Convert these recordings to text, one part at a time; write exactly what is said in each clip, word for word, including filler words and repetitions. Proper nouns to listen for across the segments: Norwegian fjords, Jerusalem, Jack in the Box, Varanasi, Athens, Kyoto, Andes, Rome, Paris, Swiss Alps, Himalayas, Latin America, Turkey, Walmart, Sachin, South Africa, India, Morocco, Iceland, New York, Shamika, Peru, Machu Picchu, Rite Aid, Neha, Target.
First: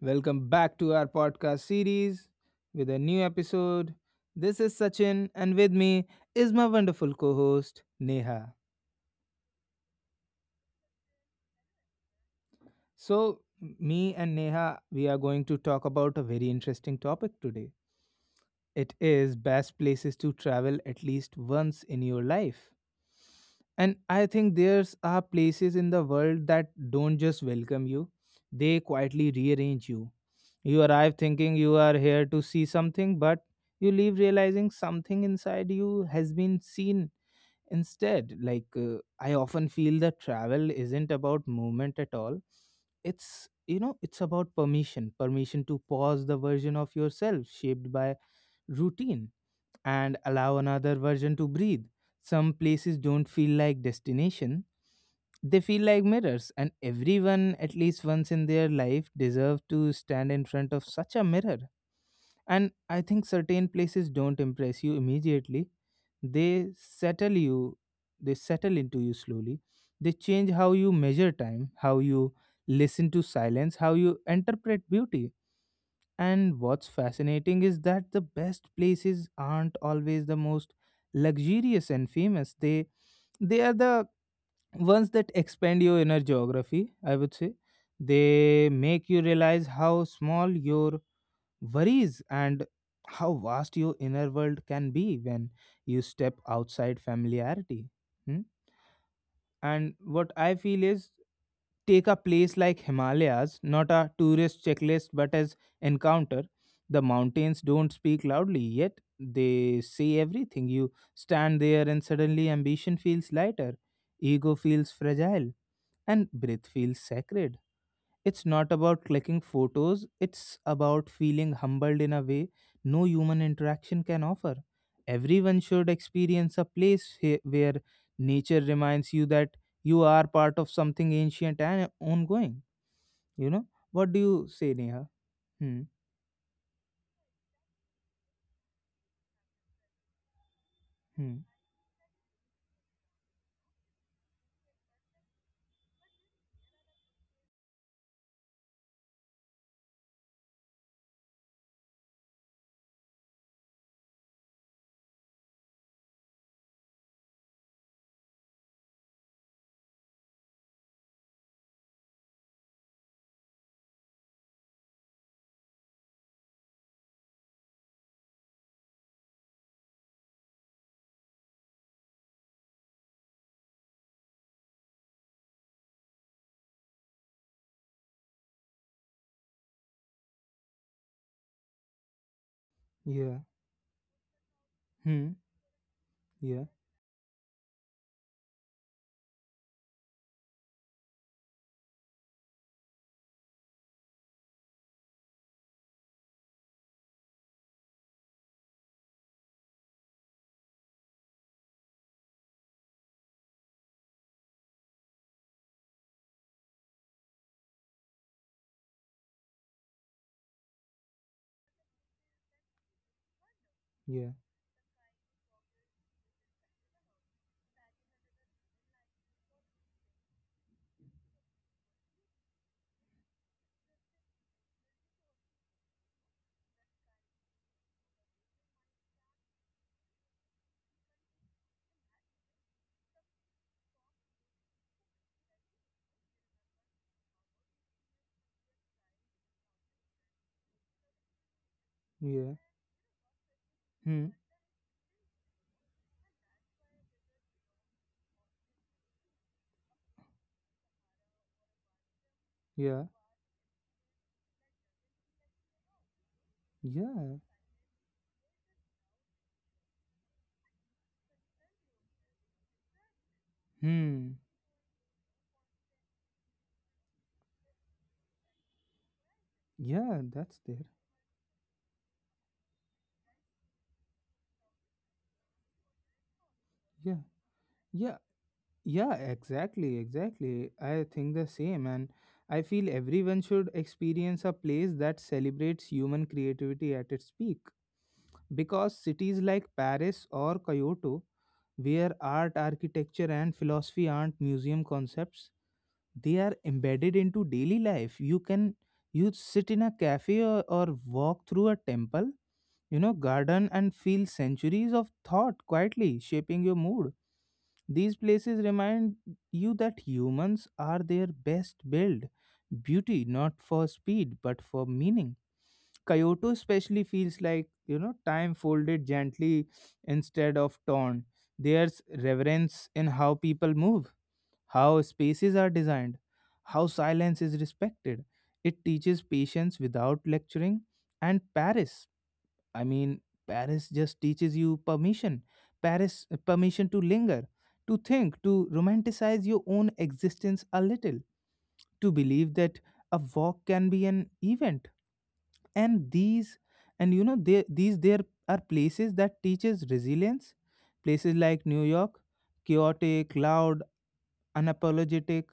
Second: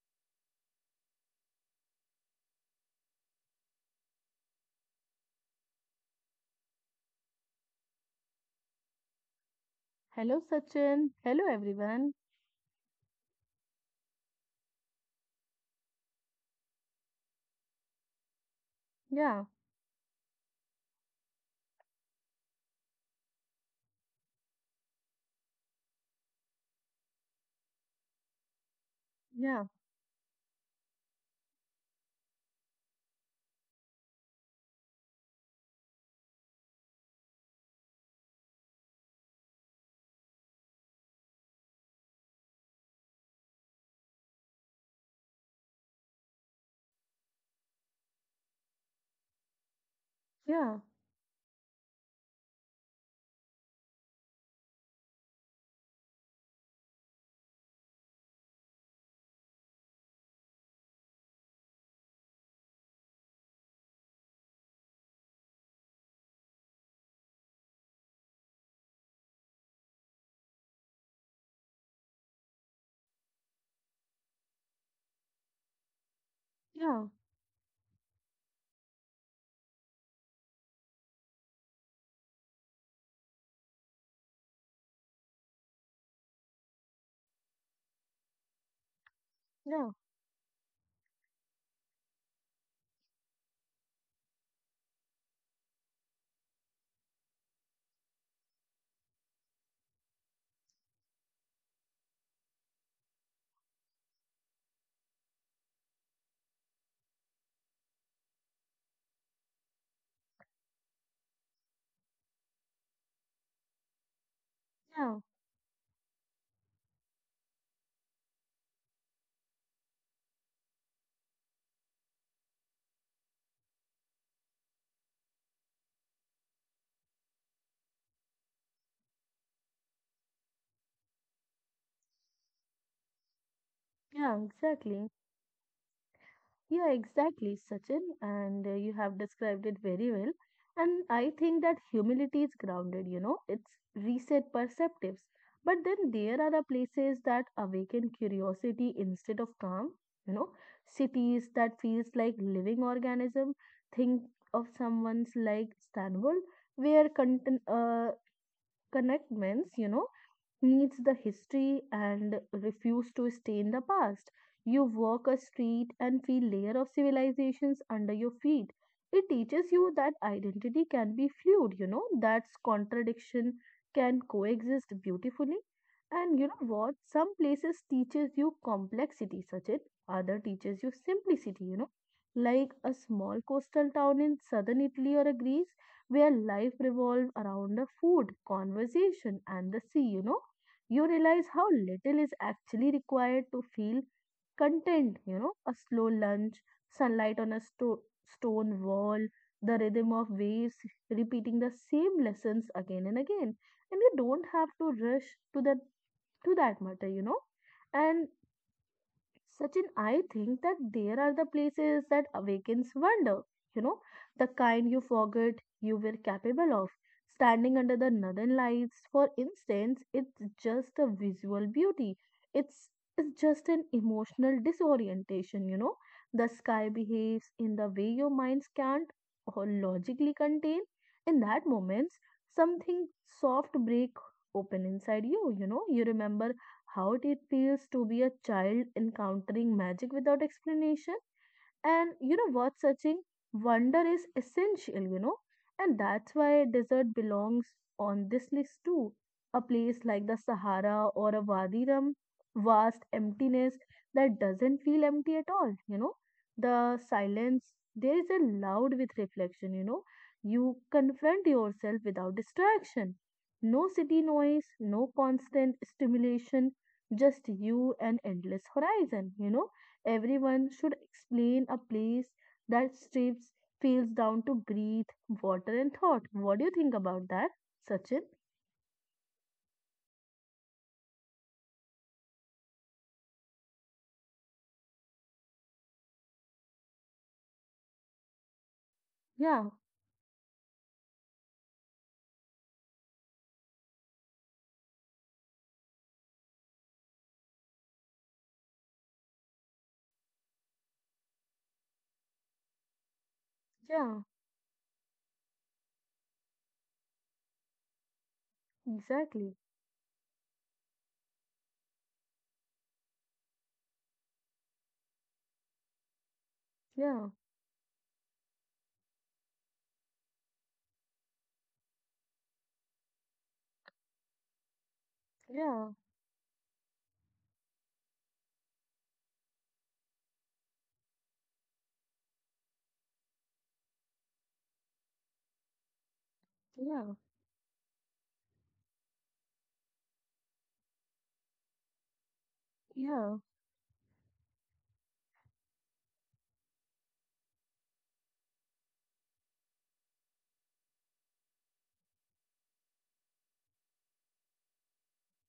Welcome back to our podcast series with a new episode. This is Sachin, and with me is my wonderful co host, Neha. Hello, Sachin. Hello, everyone. So, me and Neha, we are going to talk about a very interesting topic today. It is Yeah, best places to travel at least once in your life. And I think there's are places in the world that don't just welcome you, they quietly yeah, rearrange you. You arrive thinking you are here to see something, but you leave realizing something inside you has been seen instead. Like, uh, I often feel that travel isn't about movement at all. It's you know, it's about permission, permission to pause the version of yourself shaped by routine, and allow yeah, another version to breathe. Some places don't feel like destination, they feel like mirrors, and everyone at least once in their life deserve to stand in front of such a mirror. And I think certain places don't impress you immediately. They settle you, they settle into you slowly. They change how you measure time, how you listen to silence, how you interpret beauty. And what's yeah, fascinating is that the best places aren't always the most luxurious and famous. They they are the ones that expand your inner geography, I would say. They make you realize yeah, how small your worries and how vast your inner world can be when you step outside familiarity. Hmm? And what I feel is, take a place like Himalayas, not a tourist checklist but as encounter. The mountains don't speak loudly, yet they say everything. You stand there and suddenly ambition feels lighter, ego feels yeah, fragile, and breath feels sacred. It's not about clicking photos, it's about feeling humbled in a way no human interaction can offer. Everyone should experience a place he- where nature reminds you that you are part of something ancient and ongoing. You know? What do yeah, you say, Neha? exactly. Hmm, Yeah, exactly, Sachin. And uh, you have described it very well. And I hmm, think that humility is grounded, you know, it's reset perceptives. But then there are the places that awaken curiosity instead of calm, you know, cities that feels like living organism. Think of someone's like Istanbul, where content, uh, connectments, you know, needs the history and refuse to stay in the past. You walk a street and feel layer of civilizations under your feet. It teaches you that identity can be fluid, you know, that contradiction can coexist beautifully. And you know what? Some places teaches you complexity, such as other teaches you simplicity, you know. Like a yeah, small coastal town in southern Italy or hmm, a Greece where yeah, life revolves around the food, conversation, and the sea, you know, you realize how little is actually required to feel content, you know, a slow lunch, sunlight on a sto- stone wall, the rhythm of waves repeating the same lessons again and again. And you don't have to rush to that to that matter, you know. And Sachin, I think that there are the places that awakens wonder, you know, yeah, the kind you forgot you were capable of. Standing under the northern lights, for instance, it's just a visual beauty. It's it's just an emotional disorientation, you know. The sky behaves in the way your minds can't or logically contain. In that moment, something soft break open inside you, you know. You remember how it feels to be a child encountering magic without explanation. And you yeah, know what, Sachin? Wonder hmm, is essential, you know, and that's why desert belongs on this list too. A place like the Sahara or a Wadi Rum, yeah, vast emptiness that doesn't feel empty at all, you know. The yeah, silence, there is a loud with reflection, you know. You confront yourself without distraction. No city hmm, noise, no constant stimulation, just you and endless horizon, you know. yeah, that's Everyone there. should explain a place that strips feels down to breathe, water, and thought. What do you think Yeah, about that, yeah. Sachin? Yeah, exactly, exactly. I think the same, and I feel everyone should experience a place that celebrates human creativity at its peak. Because cities like Yeah, Paris or Kyoto, where art, architecture, and philosophy aren't museum concepts, they are embedded into daily life. You can you sit in a cafe or, or walk through a temple you know, garden and yeah, feel centuries of thought quietly shaping your mood. These places remind exactly. you that humans are their best built beauty, not for speed, but for meaning. Kyoto especially Yeah, feels like, you know, time folded gently instead of torn. There's reverence in how people move, how spaces are yeah, designed, how silence is respected. It teaches patience without lecturing. And Paris. I mean, Paris just teaches you permission. Paris, uh, permission to yeah, linger, to think, to romanticize your own existence a little, to believe that a yeah, walk can be an event. And these, and you know, there, these there are places that teaches resilience. Places like New York, chaotic, loud, unapologetic.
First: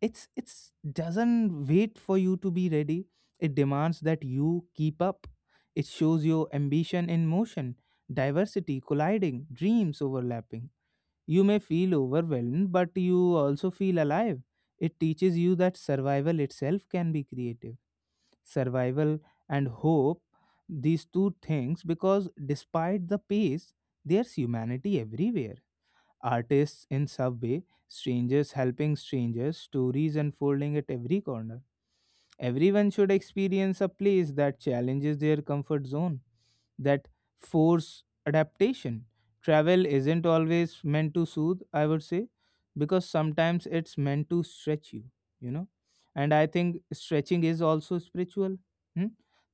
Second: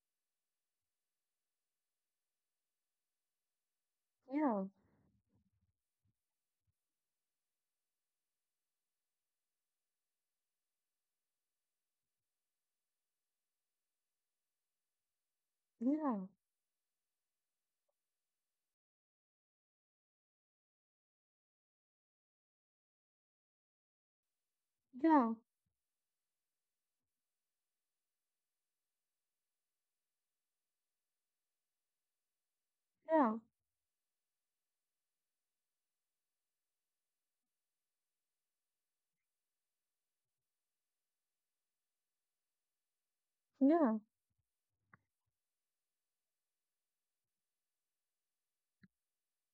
It's it's doesn't wait for you to be ready. It demands that yeah, you keep up. It shows your ambition in motion, diversity colliding, dreams overlapping. You may feel overwhelmed, but you also feel alive. It teaches you that yeah, survival itself can be creative. Survival and hope, these two things, because despite the pace, there's humanity yeah, everywhere. Artists in subway, strangers helping strangers, stories unfolding at every corner. Everyone should yeah, experience a place that challenges their comfort zone, that force adaptation. Travel isn't always meant to soothe, I would say, because sometimes it's yeah, meant to stretch you, you know. And I think stretching is also spiritual. Hmm?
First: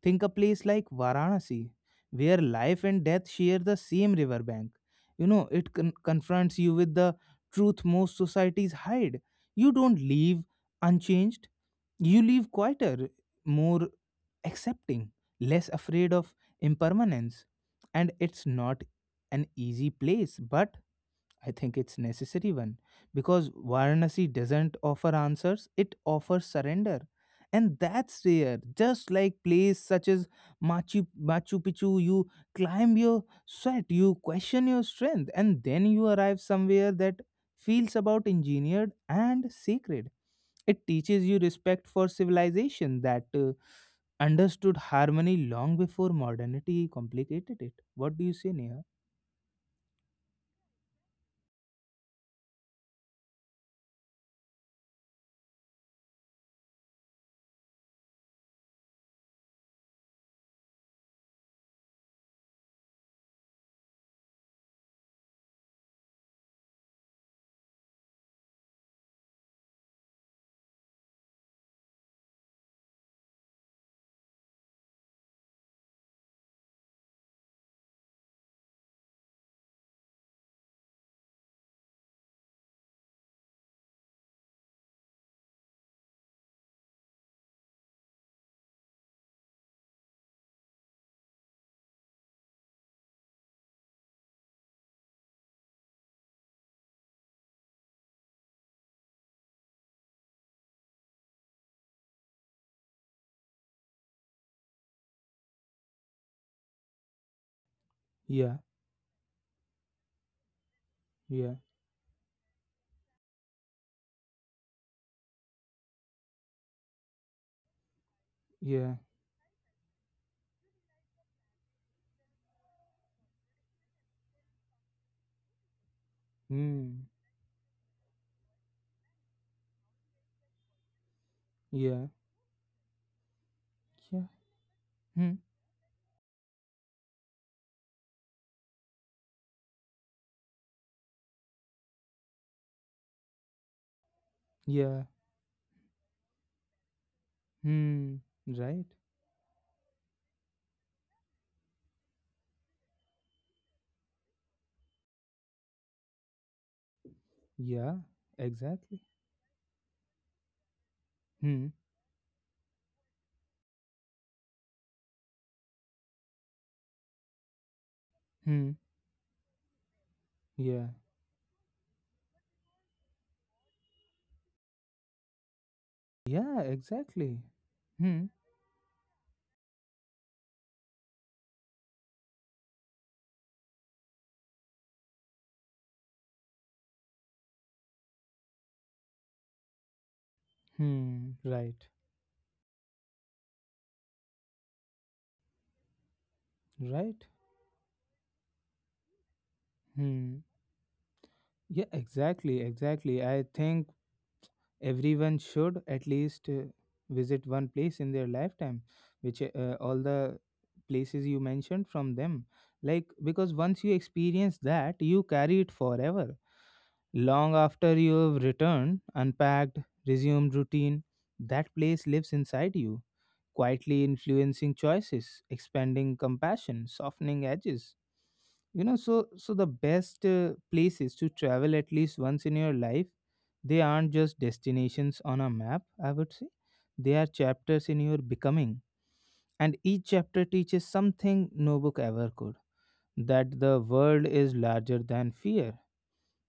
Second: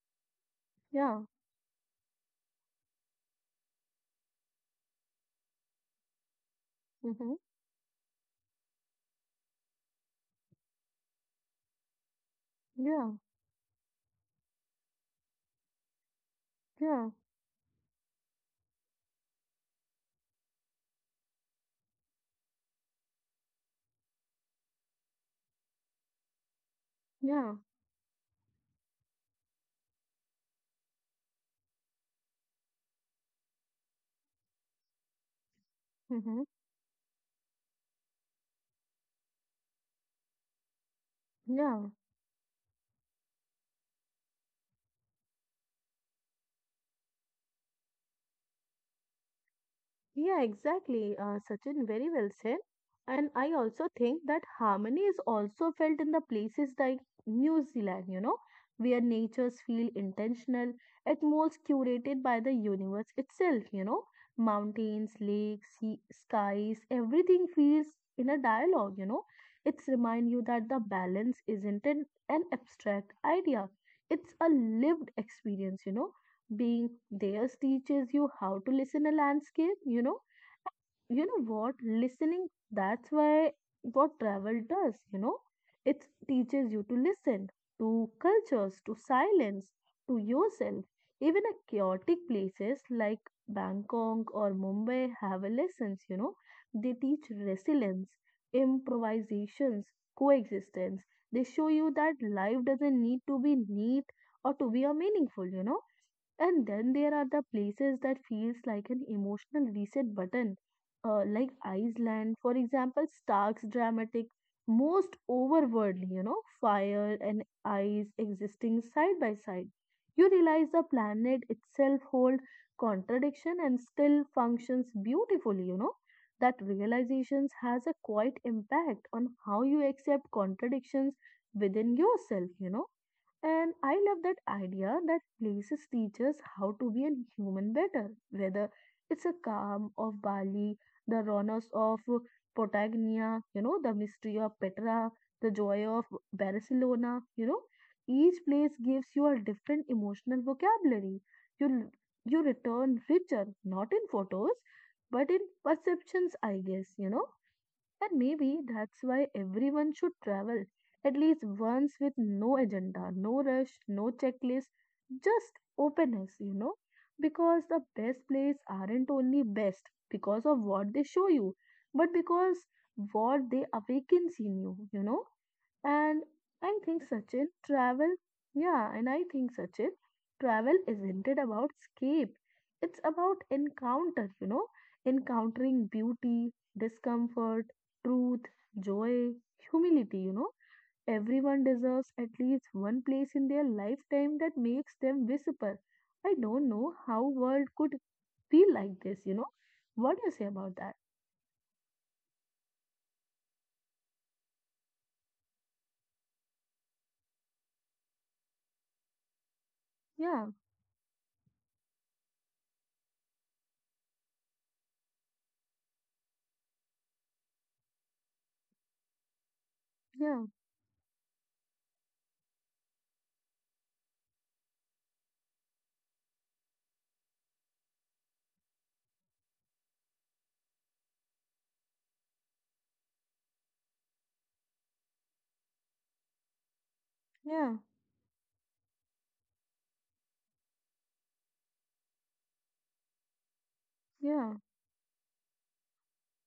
Think a place like yeah, Varanasi, where life and death share the same riverbank. You know, it con- confronts you with the mm-hmm. truth most societies hide. You don't leave unchanged. You live quieter, yeah, more accepting, less afraid of yeah, impermanence. And it's not an easy place, but I think it's necessary one, because Varanasi doesn't offer answers, it offers surrender. yeah, And that's rare. Just like place such as Machu, Machu Picchu, you climb your sweat, you question your strength, and then you arrive mm-hmm. somewhere that feels about engineered and sacred. It teaches you respect yeah. for civilization that uh, understood harmony long before modernity complicated it. What do you say, Neha? Yeah, exactly, uh, Sachin, very well said. And I also think that harmony is also felt in the places like New Zealand, you know, where natures feel intentional, atmospheres curated by the universe itself, you know, mountains, lakes, sea, skies, everything feels in a dialogue, you know. It's remind you that the balance isn't an, an abstract idea. It's a lived experience, you know, being there teaches you how to listen a landscape, you know. You know what, listening, that's why what travel does, you know, it teaches you to listen to cultures, to silence, to yourself. Even a chaotic places like Bangkok or Mumbai have a lessons, you know, they teach resilience, improvisations, coexistence. They show you that life doesn't need to be neat or to be a meaningful, you know. And then there are the places that Yeah, feels like an emotional reset button, uh, like yeah, Iceland, for example, Stark's dramatic, most overworldly, you know, fire and ice existing yeah, side by side. You realize the planet itself holds contradiction and still functions beautifully, you know. That hmm, realizations has a quite impact on how you accept contradictions within yeah, yourself, you know. And I love yeah, that idea that hmm, places teach us how to be a human better, whether it's a calm of Bali, the rawness of Patagonia, you know, the mystery of yeah, Petra, the joy of Barcelona, you know. hmm, Each place right, gives you a different emotional vocabulary. You, you return richer, not in photos, but in perceptions, I guess, you know. yeah, And maybe exactly, that's why everyone should travel at least hmm, once with no agenda, no rush, no checklist, just openness, you know? Because the best places hmm, aren't only best because of yeah, what they show you, but because what they awakens in you, you know? And yeah, I think exactly, Sachin, travel, hmm, yeah, and I think Sachin, travel isn't it about escape? It's about encounter, you know, encountering beauty, discomfort, truth, joy, humility, you know. hmm, Everyone right, deserves at least one place in their lifetime that makes them visible. I don't know right, how world could feel like this, you know. What do you hmm, say about that? yeah, exactly, exactly. I think everyone should at least uh, visit one place in their lifetime, which uh, all the Yeah, places you mentioned from them, like, because once you experience that, you carry it forever, long after you have returned, unpacked, yeah, resumed routine. That place lives inside you, quietly influencing choices, expanding compassion, softening edges you know so so the best uh, places to travel at least once in your life, they aren't just destinations on a map, I would say. They are yeah, chapters in your becoming, and each chapter teaches something no book ever could: that the world yeah, is larger than fear,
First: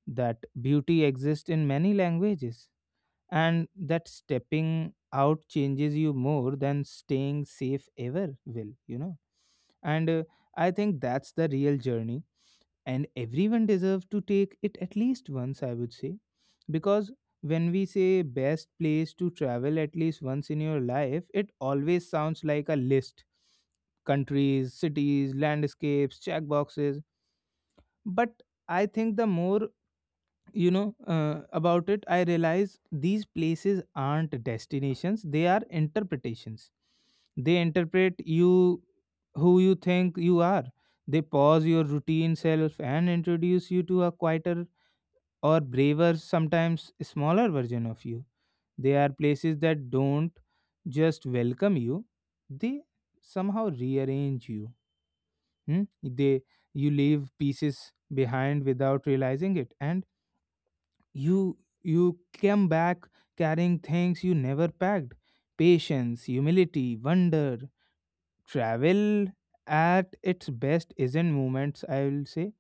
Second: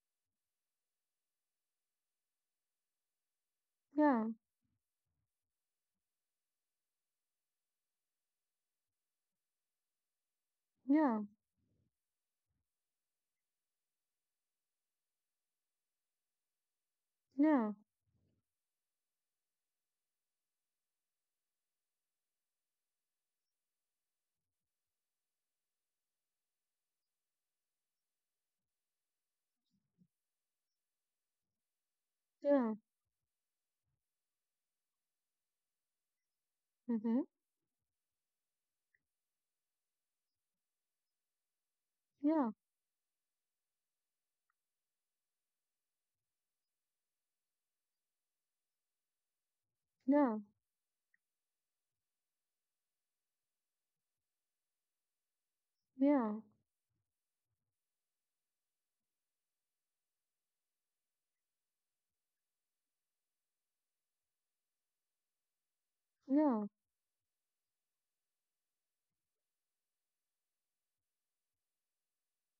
that beauty exists in many languages, and that yeah, stepping out changes you more than staying safe ever will you know And uh, I think yeah, that's the real journey, and everyone deserves to take it at least once, I would say. Because when yeah, we say best place to travel at least once in your life, it always sounds like a list: countries, cities, landscapes, check boxes. But I think, the more you know uh, about it, I yeah, realize these places aren't destinations, they are interpretations. mm-hmm, They interpret you, who you think you are. They pause your routine yeah, self and introduce you to a quieter, or braver, sometimes smaller version of you. They are places that yeah, don't just welcome you, they somehow rearrange you. Hmm? yeah, They You leave pieces behind without realizing it, and you you came back carrying things you never packed. Patience, yeah, humility, wonder. Travel at its best isn't moments, I will say.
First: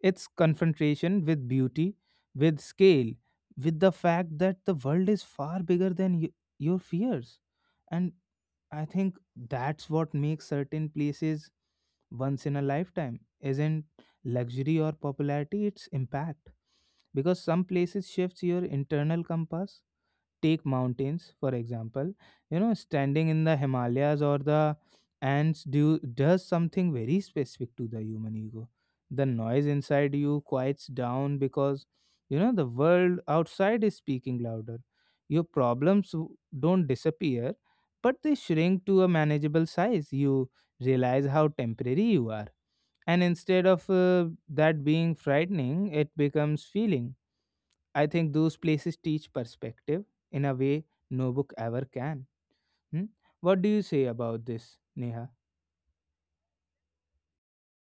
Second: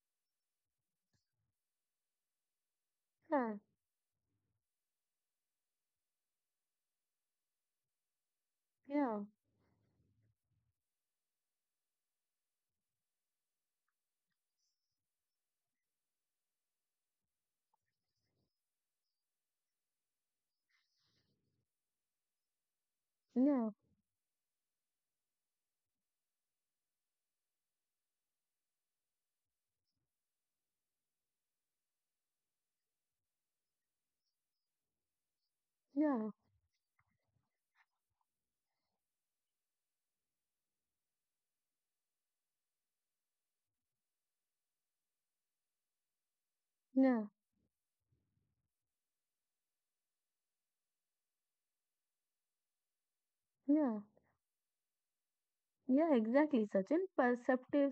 It's confrontation with beauty, with scale, with the fact that the world is far bigger than y- your fears. And I yeah, yeah, think yeah, that's what makes certain places once in a lifetime. Isn't luxury or popularity, it's impact. Because some places shifts your internal compass. Take mountains, for example. You know, standing in the Himalayas or the Andes do, does something very specific to the human ego. The noise inside you quiets down because, you know, the world outside is speaking louder. Your problems yeah, yeah, w- don't disappear, but they shrink to a manageable size. You realize how temporary you are. And instead of uh, that being frightening, it becomes feeling. yeah. I think those places teach perspective in a way no book ever can. Hmm? What do you yeah. say about this, Neha? Yeah, exactly, Sachin. Perceptives.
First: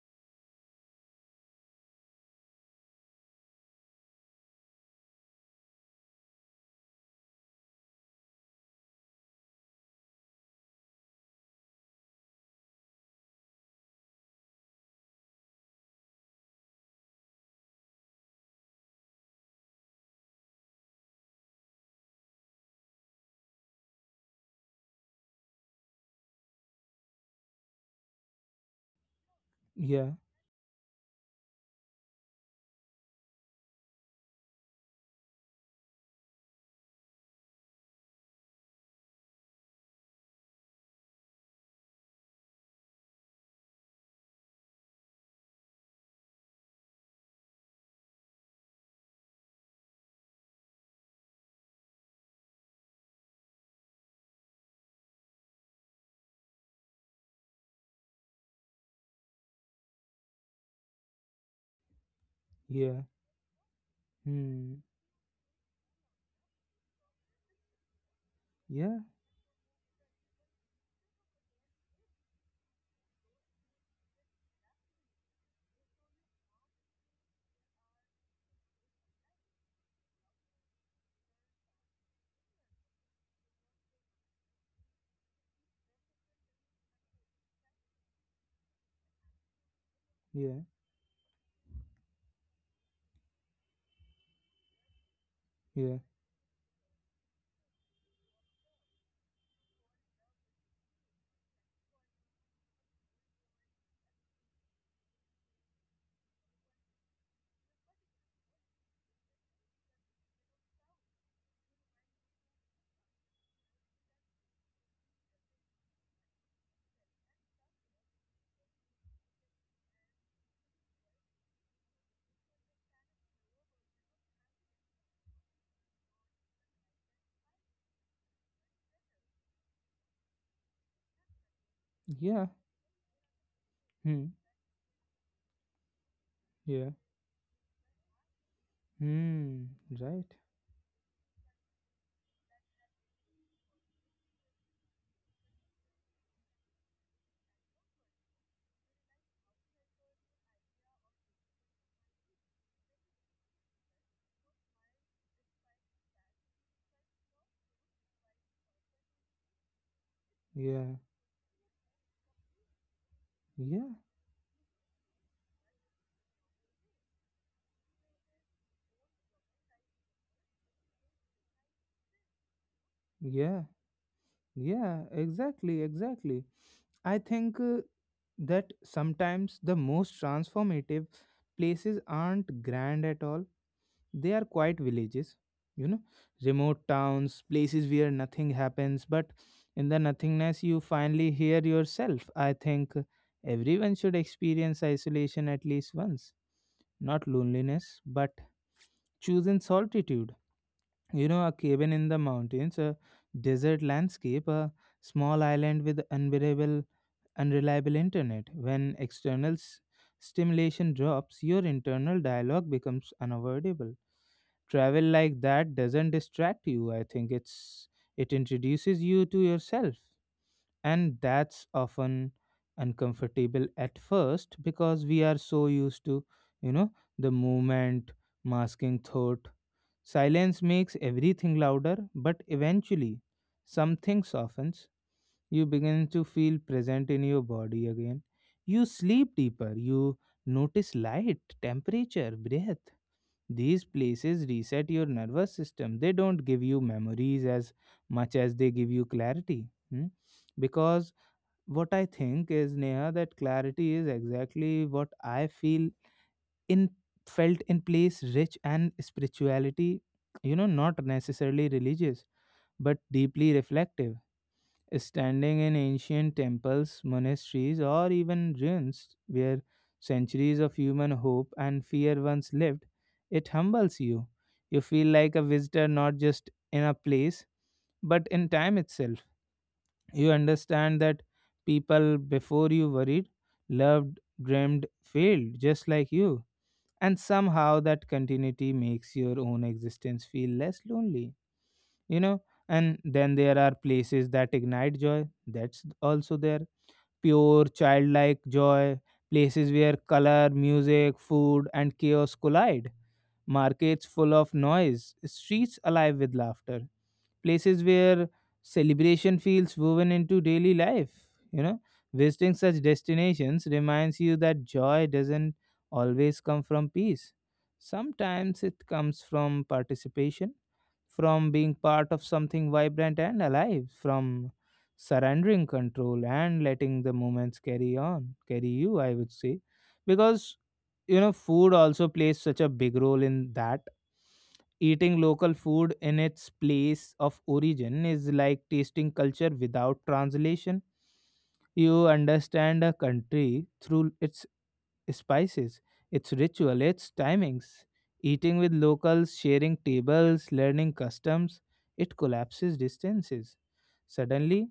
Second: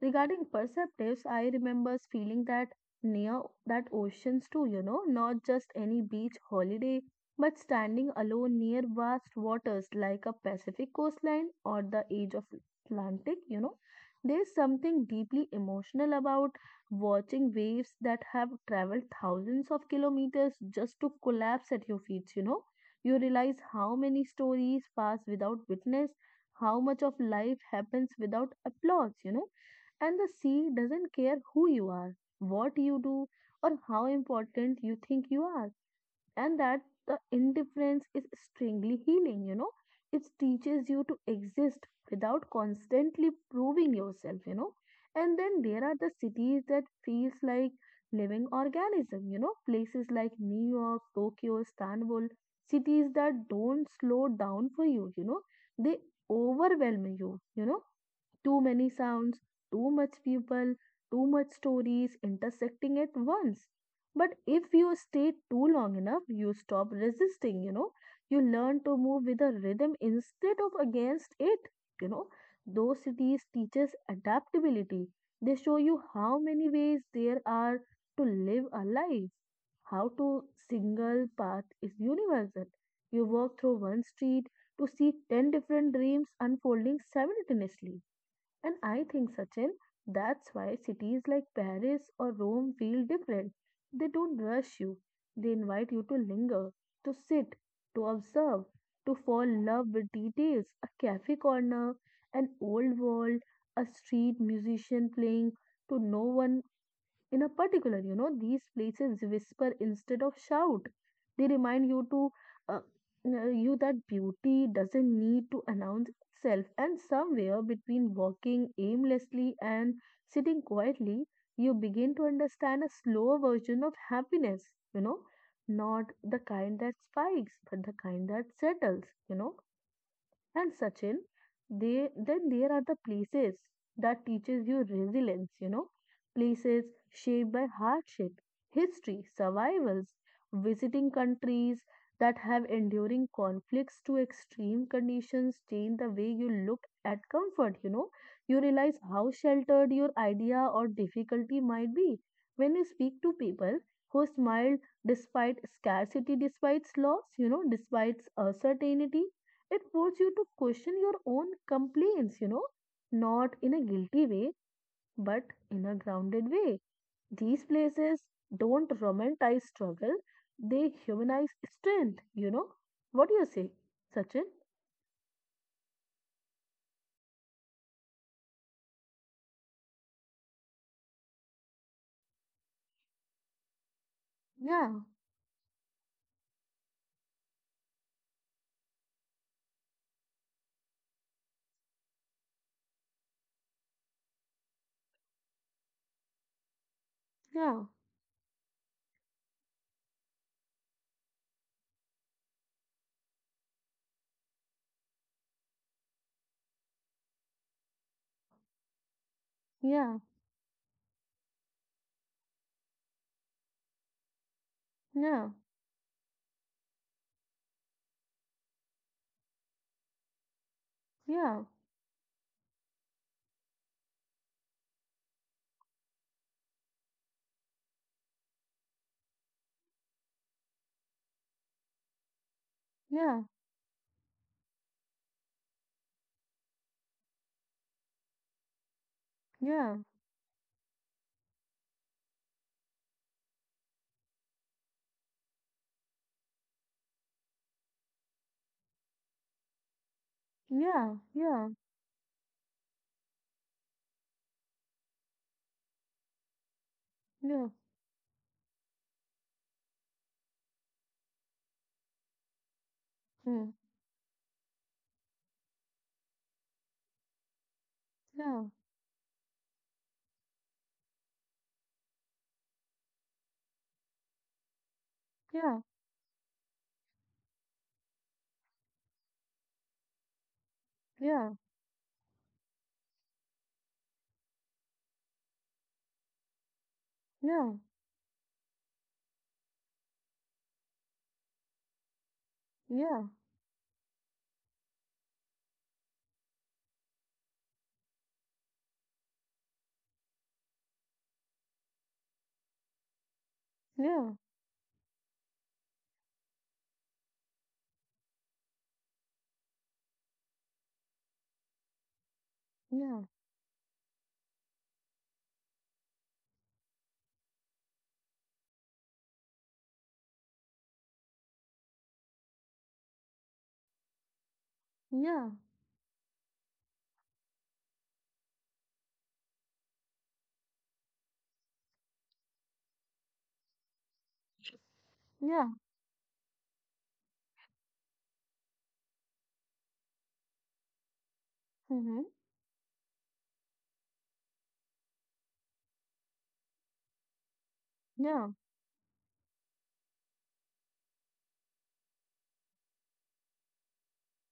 Regarding perceptives, I remembers feeling that near that oceans too, you know, not just any beach holiday, but standing alone near vast waters like a Pacific coastline or the edge of Atlantic, you know. There's something deeply emotional about watching waves that have traveled thousands of kilometers just to collapse at your feet, you know. You realize how many stories pass without witness, how much of life happens without applause, you know? Yeah, And the sea doesn't care who you are, what you do, or how important you think you are. And that the indifference is strangely healing, you know, it teaches you to exist without constantly proving yourself, you know. And then there are the cities that feels like living organism, you know, places like New York, Tokyo, Istanbul, cities that don't slow down for you, you know, they overwhelm you, you know, too many sounds, too much people, too much stories intersecting yeah, at once. But if hmm, you stay too long enough, you stop resisting, you know. You learn to yeah, move with a rhythm instead of against it, you know. Those cities teaches adaptability. They show you how many ways there are to live a life, how to single path is universal. You walk through one street to see ten different dreams unfolding simultaneously. And I think, Sachin, that's yeah, why cities like Paris or Rome feel different. They don't rush you, they invite yeah, you to linger, to sit, to observe, to fall in love with details, a cafe corner, an old wall, a street musician playing to no one in a particular, you know, these places whisper instead of shout. They remind you to uh, uh, you that beauty doesn't need to announce itself. And somewhere between walking aimlessly and sitting quietly, you begin to understand a slower version of happiness. You know, not the kind that spikes, but the kind that settles. You know. And Sachin, they, yeah, then there are the places that hmm, teaches you resilience, you know, places yeah, shaped by hardship, history, hmm, survivals, right, visiting countries that have enduring conflicts to extreme conditions change the way you look at comfort, you know. You realize how sheltered your idea or difficulty might be. When you speak to people who smiled despite scarcity, despite loss, you know, despite uncertainty, it forces you to question yeah, your own complaints, you know, not in a yeah, guilty way, but in a grounded way. These places don't romanticize struggle, they humanize strength, you know. What do you yeah, say, Sachin? yeah, exactly, exactly. I think uh, that sometimes the most transformative places aren't grand at all. They are quiet Yeah, villages, you know, remote towns, places where nothing happens, but in the nothingness you finally hear yourself. I think everyone should experience isolation at least once. Not loneliness, yeah, but choosing solitude. You know, a cabin in the mountains, a desert landscape, a small island with unbearable, unreliable internet. When external s- yeah, stimulation drops, your internal dialogue becomes unavoidable. Travel like yeah, that doesn't distract you, I think. It's it introduces you to yourself, and that's yeah, often uncomfortable at first, because we are so used to, you know, the movement masking thought. Silence makes everything louder, but eventually something softens. You begin to feel present in your body again. You sleep deeper, yeah, yeah, you notice light, temperature, breath. These places reset your nervous system. They don't give you memories as much as they give you clarity. Hmm? Because yeah, yeah, what I think is, Neha, that clarity is exactly what I feel in felt in yeah, place rich and spirituality, you know, not necessarily religious, but deeply mm, reflective. Standing in ancient temples, monasteries, or even yeah, ruins where centuries of human hope and fear once lived, it humbles you. You feel like a visitor yeah, not just in a place, but in time itself. You understand that yeah, people before you worried, loved, dreamed, failed just like you. And somehow yeah, that continuity makes your own existence feel less lonely you know and then yeah, there are places that ignite joy, that's also there, pure childlike joy, places where color, music, food, and chaos collide, markets full yeah, of noise, streets alive with laughter, places where celebration feels woven into daily life you know Visiting such yeah, destinations reminds you that joy doesn't always come from peace, sometimes it comes from participation, from being part of something vibrant and alive, from surrendering yeah, control and letting the moments carry on, carry you, I would say. Because, you know, food also plays such a big role in that. Eating local yeah, food in its place of origin is like tasting culture without translation. You mhm, understand a country through its spices, its ritual, its timings. Eating yeah. with locals, sharing tables, learning customs, it collapses distances. Suddenly,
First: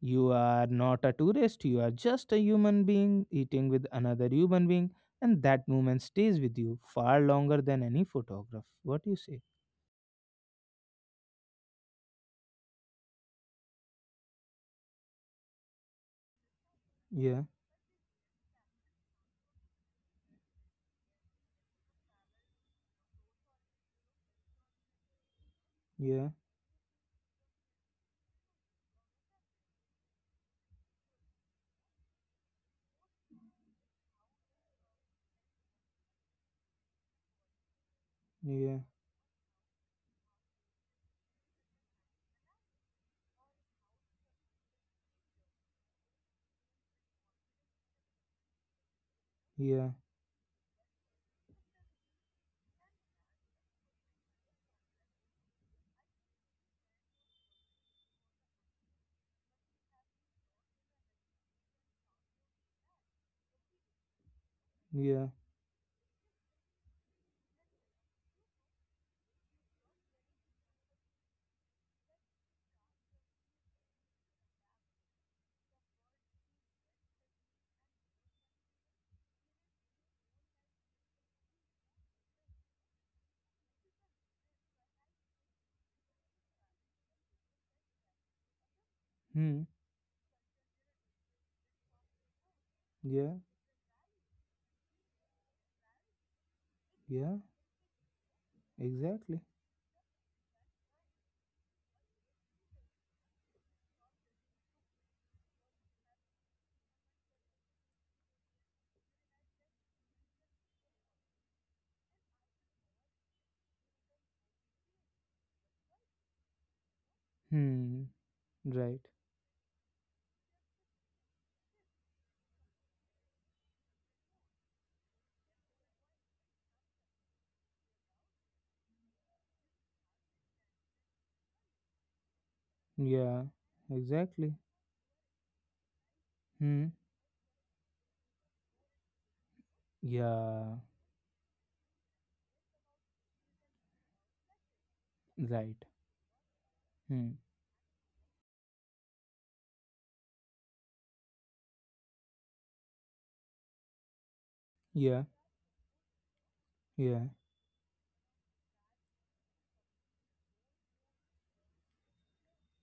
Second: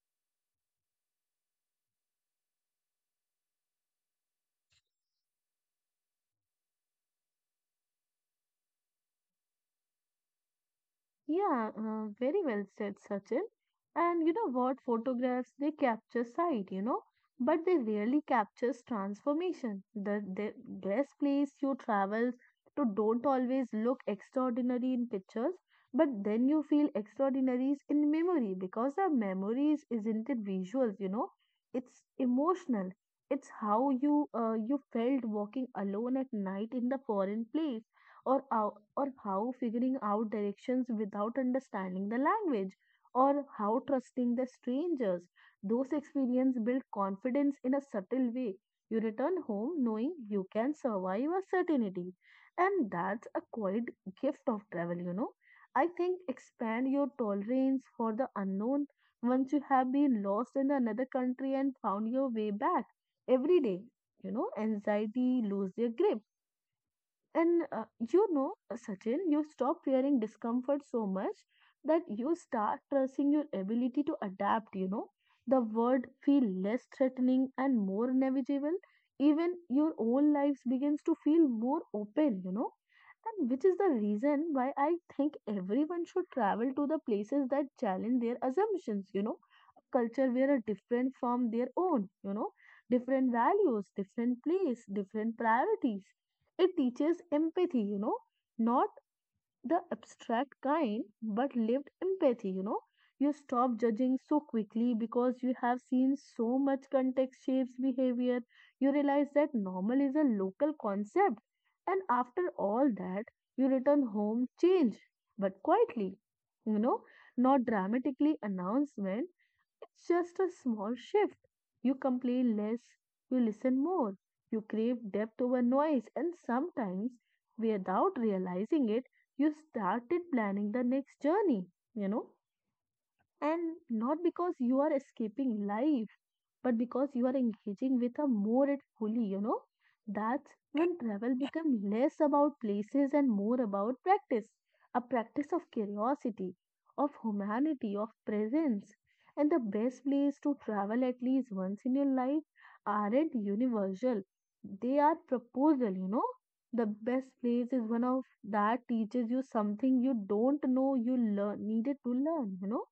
you are not a tourist, you are just a human being eating with another human being, and that moment stays with you far longer than any photograph. What do you say? Yeah, uh, very well said, Sachin. And you know what? Photographs, they capture sight, you know, Yeah, but they rarely captures transformation. The, the best place you travel to don't always look extraordinary in pictures, but yeah, then you feel extraordinaries in memory because the memories isn't it visuals, you know, it's emotional. It's how you uh, you felt walking alone at night in the foreign place or how, yeah, or how figuring out directions without understanding the language or how trusting the strangers, those experiences build confidence in a subtle way. You return home yeah, knowing you can survive a certainty, and that's a quiet gift of travel, you know. I think expand your tolerance for the unknown. Once you have been lost in another country and found your way back every day, you know, yeah, anxiety lose their grip. And uh, you know, Sachin, you stop fearing discomfort so much that you start trusting your ability to adapt, you know. The world feel less threatening and more navigable. Even your own lives begins to feel more open, you know. And which is the reason why I think everyone should travel to the places that challenge their assumptions, you know. hmm, A culture where are different from their own, you know, different yeah, values, different place, different priorities, it teaches yeah, empathy, you know, not exactly. the abstract kind, but lived empathy, you know. You stop judging so quickly because you have seen so much context shapes behavior. You realize that normal is a local concept. And after all that, you return home change, but quietly, you know, not Hmm. dramatically Right. announcement, it's just a small shift. You complain less, you listen more, you crave depth over noise, and sometimes, without realizing it, you started planning the next journey, you know, Yeah. and not because Exactly. you are escaping life but Hmm. because you are engaging with a more it fully, you know, that's Yeah. when travel becomes less about places and more about practice. A practice of Right. curiosity, of Hmm. humanity, of presence. And the best place to travel at least once in your life aren't universal. They are Yeah. proposal, you know. The best Yeah. place is one of that teaches you something you don't know you learn needed to learn, you know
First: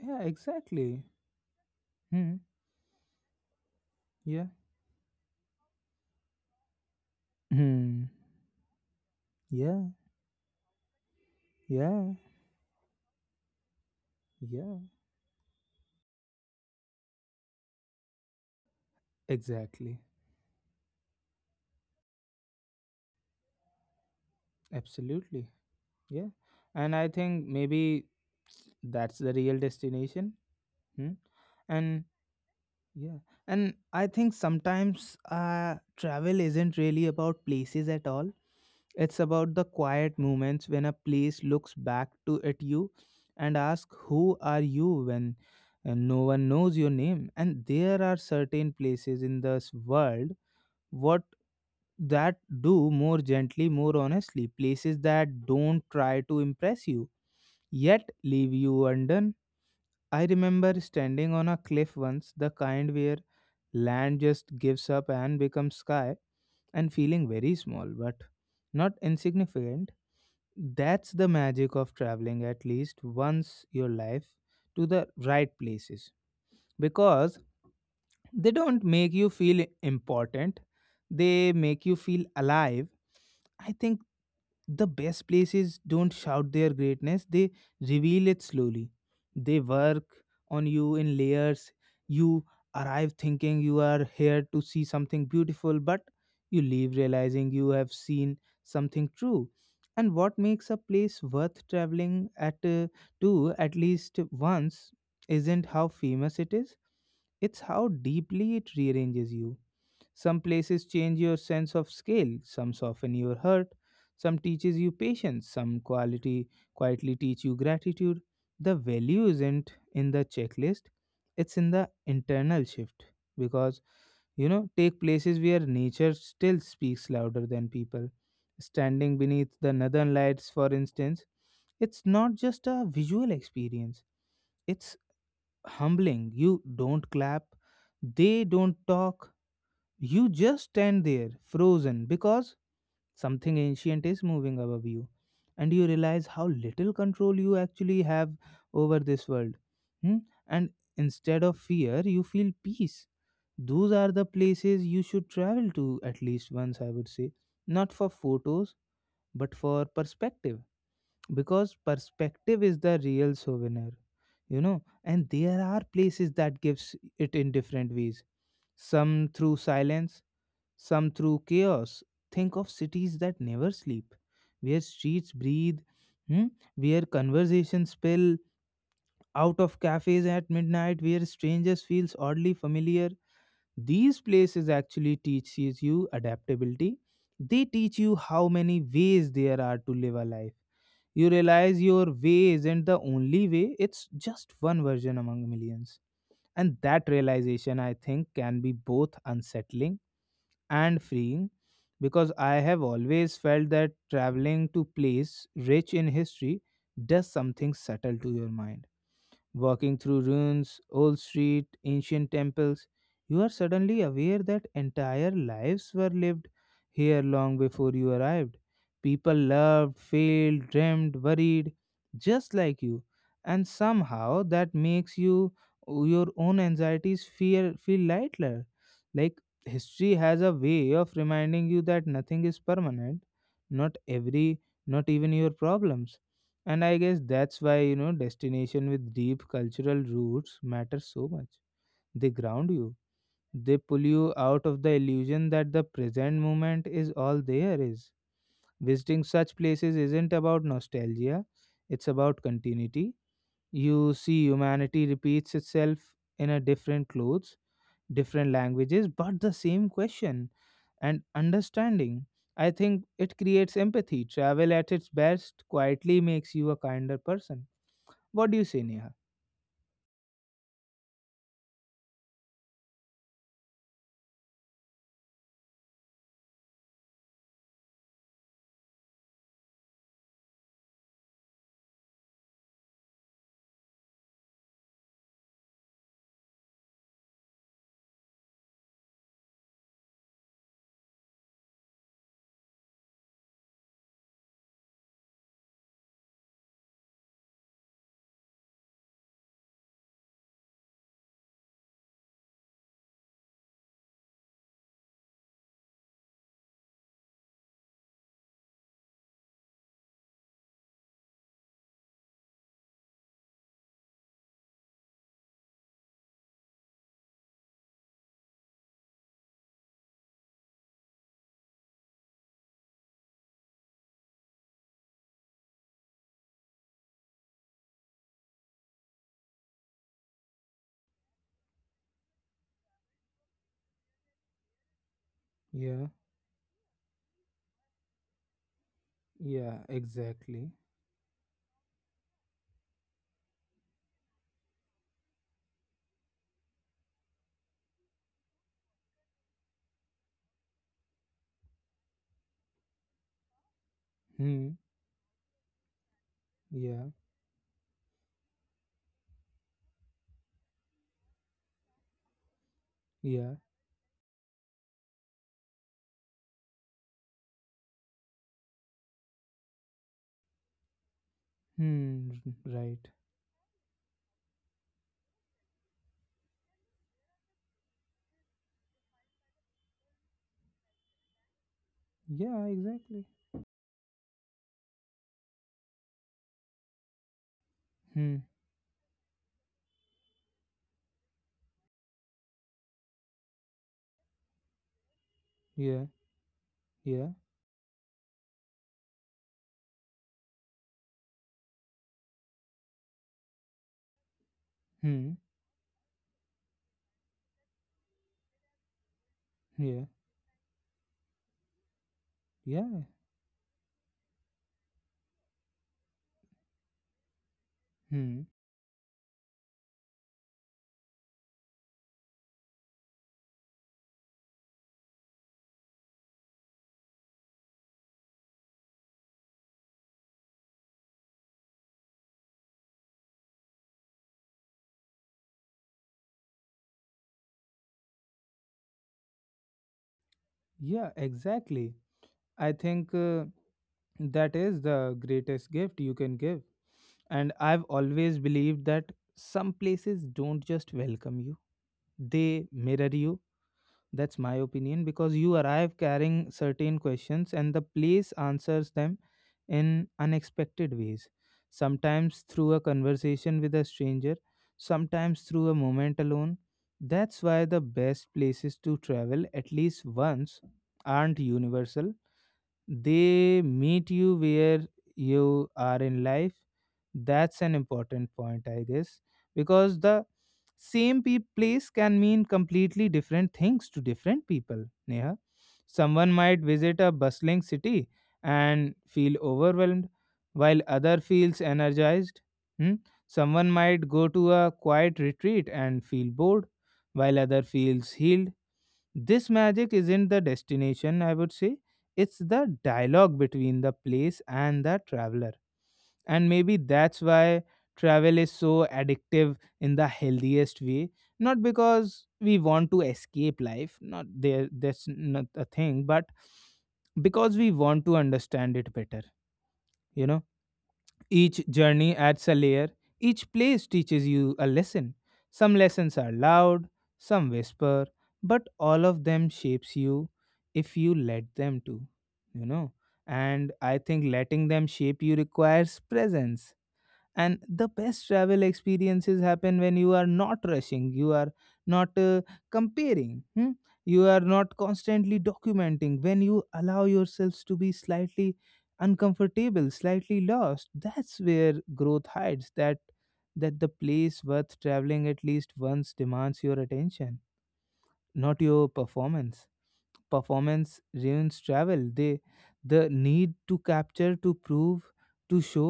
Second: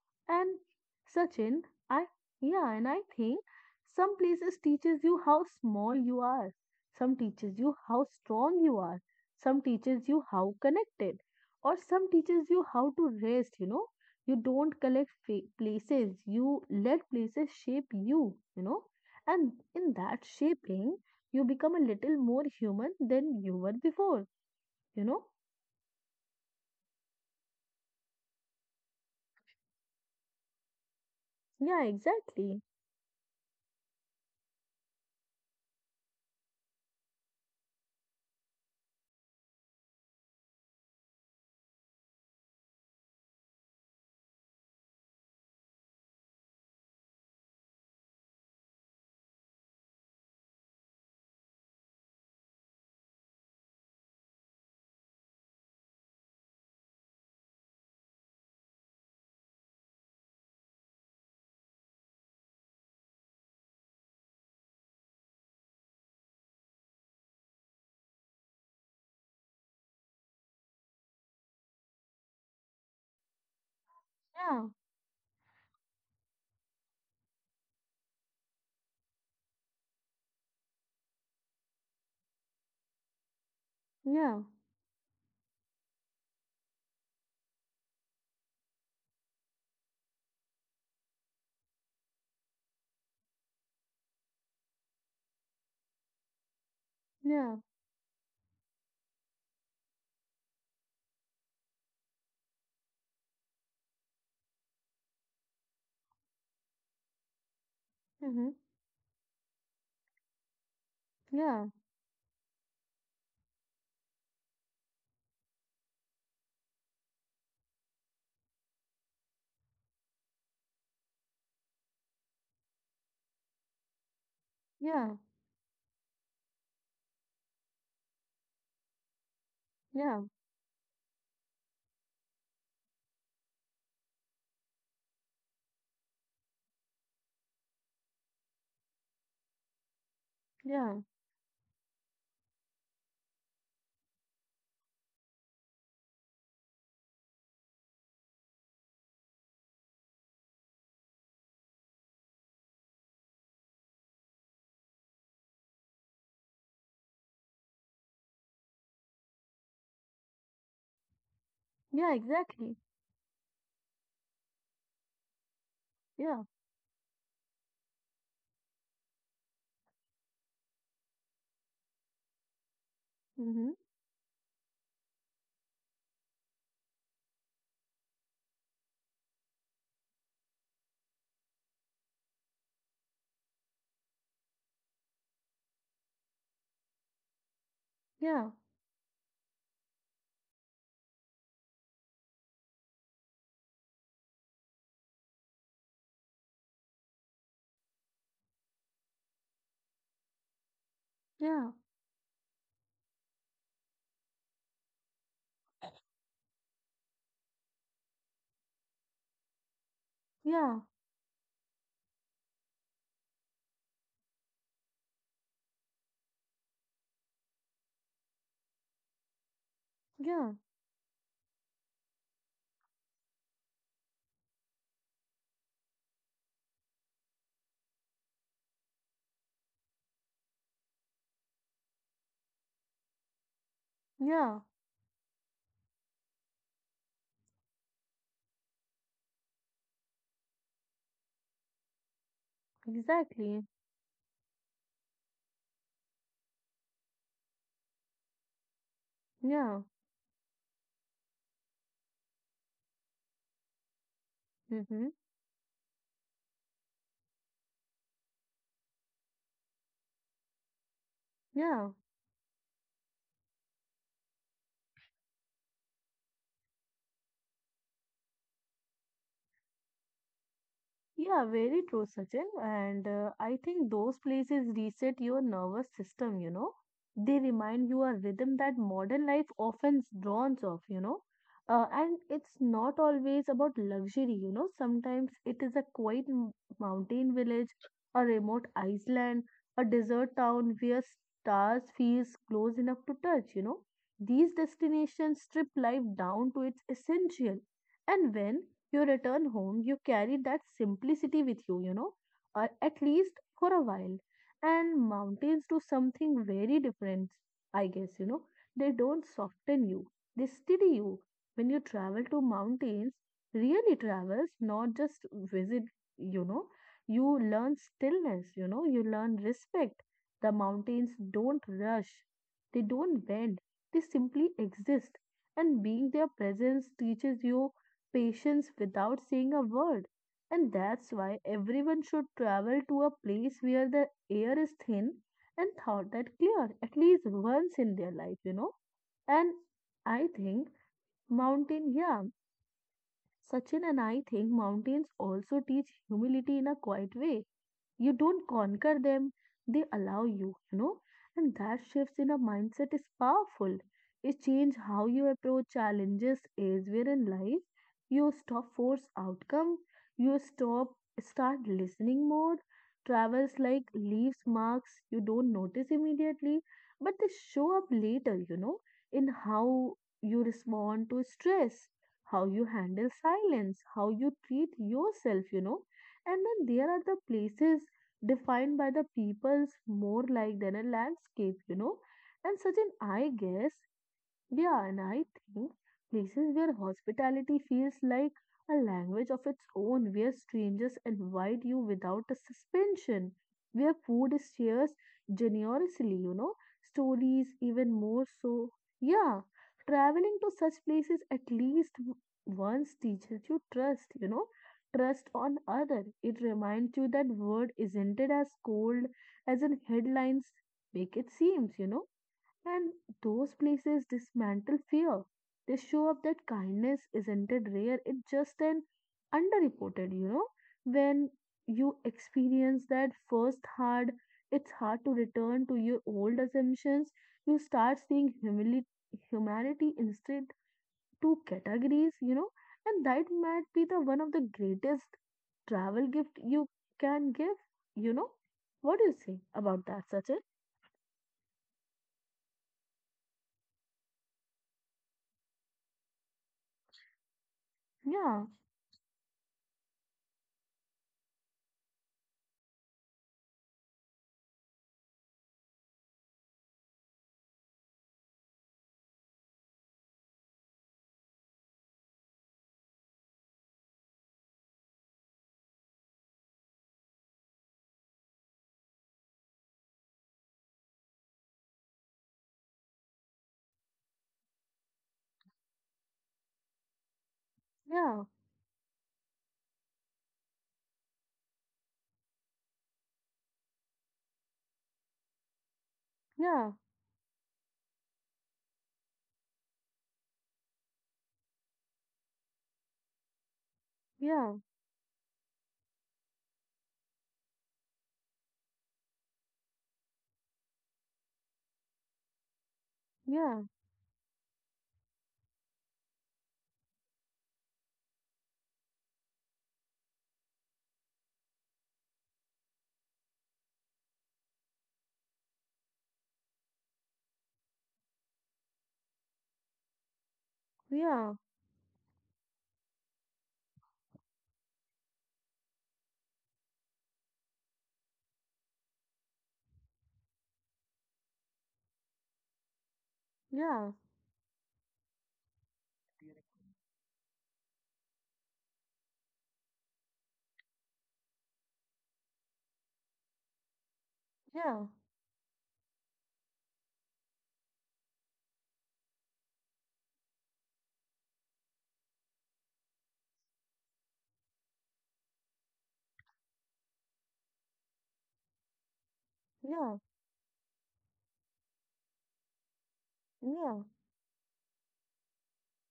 Yeah. And Exactly. Sachin, I Hmm. yeah, and I think some Yeah. places teaches you how small you are. Some teaches you how Hmm. strong you are. Some Yeah. teaches you how connected. Or Yeah. some teaches you how to rest, you know. You Yeah. don't collect fa- places. You let places shape you, you know. And in Exactly. that shaping, you become a little more human than you were before, you know. Absolutely. Yeah. And I think maybe that's the real destination. Hmm. Yeah, And exactly. yeah. And I think sometimes uh, travel isn't really about places at all. It's about the quiet moments when a place looks back to at you and asks, who are you when uh, no one knows your name? And there are certain places in this world what that do more gently, more honestly, places that don't try to impress you yet leave you undone. I remember standing on a cliff once, the kind where land just gives up and becomes sky, and feeling very small but not insignificant. That's the magic of traveling at least once your life, Yeah, to the right places. Because they don't make you feel important, they make you feel alive. I think yeah, the best places don't shout their greatness, they reveal it slowly. They work on you in layers. You arrive thinking you are here to see something beautiful, but you leave realizing yeah. you have seen something true. And what makes a place worth traveling at uh, to at least once isn't how famous it is, it's how deeply Mm-hmm. it rearranges you. Some places change your sense Yeah, of scale, some soften your hurt, some teaches you patience, some quality quietly teach you gratitude. The value isn't in the checklist, it's in the internal shift. Because, you know, take yeah. places where nature still speaks louder than people. Standing beneath the northern Yeah, lights, for instance, it's not just a visual experience, it's humbling. You don't clap, they don't talk. You just stand yeah, there, frozen, because something ancient is moving above you. And you realize how little control you actually have over this world. Hmm? And instead of fear, you feel peace. Those are the places you should travel to at least once, I would say. Not for photos, but for perspective, because yeah, perspective is exactly. the real souvenir, you know. And there are places Yeah, that gives it in different ways, some through silence, some through chaos. Think of cities that never mm-hmm. sleep, where streets breathe, hmm, where conversations spill out of cafes at midnight, where strangers feels oddly familiar. These places actually teaches you adaptability, they teach you how Yeah, many ways there are to live a life. You realize your way isn't the only way, it's just one version among millions. And that realization, I think, can be both unsettling and freeing, yeah, because I have always felt that traveling to place rich in history does something subtle to your mind. Walking through ruins, yeah, old street, ancient temples, you are suddenly aware that entire lives were lived here long before you arrived. People loved, yeah, failed, dreamed, worried, just like you. And somehow that makes you your own anxieties fear feel lighter. Like history has a way of reminding you that nothing is permanent. Not every, yeah, not even your problems. And I guess that's why, you know, destination with deep cultural roots matter so much. They ground you. exactly. They pull you out of the illusion that the present moment is all there is. Visiting such Yeah, places isn't about nostalgia, it's about continuity. You see humanity mm-hmm. repeats itself in a different clothes, different languages, but the same question and Yeah. understanding. I think it creates empathy. Travel at its best quietly makes you a kinder person. What do you say, Neha? Yeah, very true, Sachin. And uh, I think those places reset your nervous system, you know. They remind you a rhythm that modern life often drowns off, you know. Uh, and it's not always about luxury, you know. Sometimes it is a quiet m- mountain village, a remote island, a desert town where stars feels close enough to touch, you know. These destinations strip life down to its essential. And when you return home, you carry that simplicity with you, you know, or at least for a while. And mountains do something very different, I guess, you know. They don't soften you, they steady you. When you travel to mountains, really travels, not just visit, you know, you learn stillness, you know, you learn respect. The mountains don't rush, they don't bend, they simply exist. And being their presence teaches you patience without saying a word. And that's why everyone should travel to a place where the air is thin and Yeah, thought that clear at least once in their life, you know. And yeah, I think exactly. mountain, yeah, Sachin, and I think mountains also teach humility in a quiet way, you don't conquer them, they allow you, you know. And that shifts in a mindset is powerful. It Hmm, changes how you approach challenges is where yeah, in life you stop force outcome, you stop start listening more. yeah, Travels like leaves marks you don't notice immediately, but they show up later, you know, in how you respond to stress, hmm, how you r- right. handle silence, how you treat yourself, you know. And then there are the places defined by the people's more like than a landscape, you know. And Yeah, Sachin, exactly. I guess yeah, and I think places where hospitality feels like Hmm, a language of its own, where strangers invite you without a suspension, where food is shared yeah, generously, you know, yeah, stories even more so. Yeah, traveling to such places at least w- once teaches you trust, you know, trust hmm, on other. It reminds you that word isn't it as cold as in yeah, headlines make it seems, you know and yeah, those places dismantle fear. They show up that kindness isn't it rare, it's hmm, just an underreported, you know. When you experience that first hard, it's hard to return to your old assumptions. You start seeing humili- humanity instead two categories, you know, and that might be the one of the greatest travel gift you can give, you know. What do you say about that, Sachin? yeah, exactly. I think uh, that is the greatest gift you can give. And I've always Yeah, believed that some places don't just welcome you, they mirror you. That's my opinion, because you arrive carrying certain questions and the place answers them in unexpected ways. Sometimes through a conversation with a stranger, sometimes through a moment alone. That's why the best places to travel at least once aren't universal, they meet you where you are in life. That's an yeah, important point, I guess, because the same pe- place can mean completely different things to different people. Neha, someone might yeah, visit a bustling city and feel overwhelmed, while other feels energized. Hmm? Someone might go yeah. to a quiet retreat and feel bored, while other feels healed. This magic isn't the destination, I would say. It's the dialogue Yeah, between the place and the traveler. And maybe that's why travel is so addictive in the healthiest way. Not because we want to escape life, not there, that's not a thing, but because we want to understand it better, you know. yeah, Each journey adds a layer, each place teaches you a lesson. Some lessons are loud, some whisper, but all of them shapes you if you let them to, you know. And yeah, I think letting them shape you requires presence, and the best travel experiences happen when you are not rushing, you are not uh, comparing, hmm? You are not yeah, constantly documenting, when you allow yourselves to be slightly uncomfortable, slightly lost, that's where growth hides. That that the place worth traveling at least once demands your attention, not your performance. yeah, Performance ruins travel, they the need to yeah, capture, to prove, to show.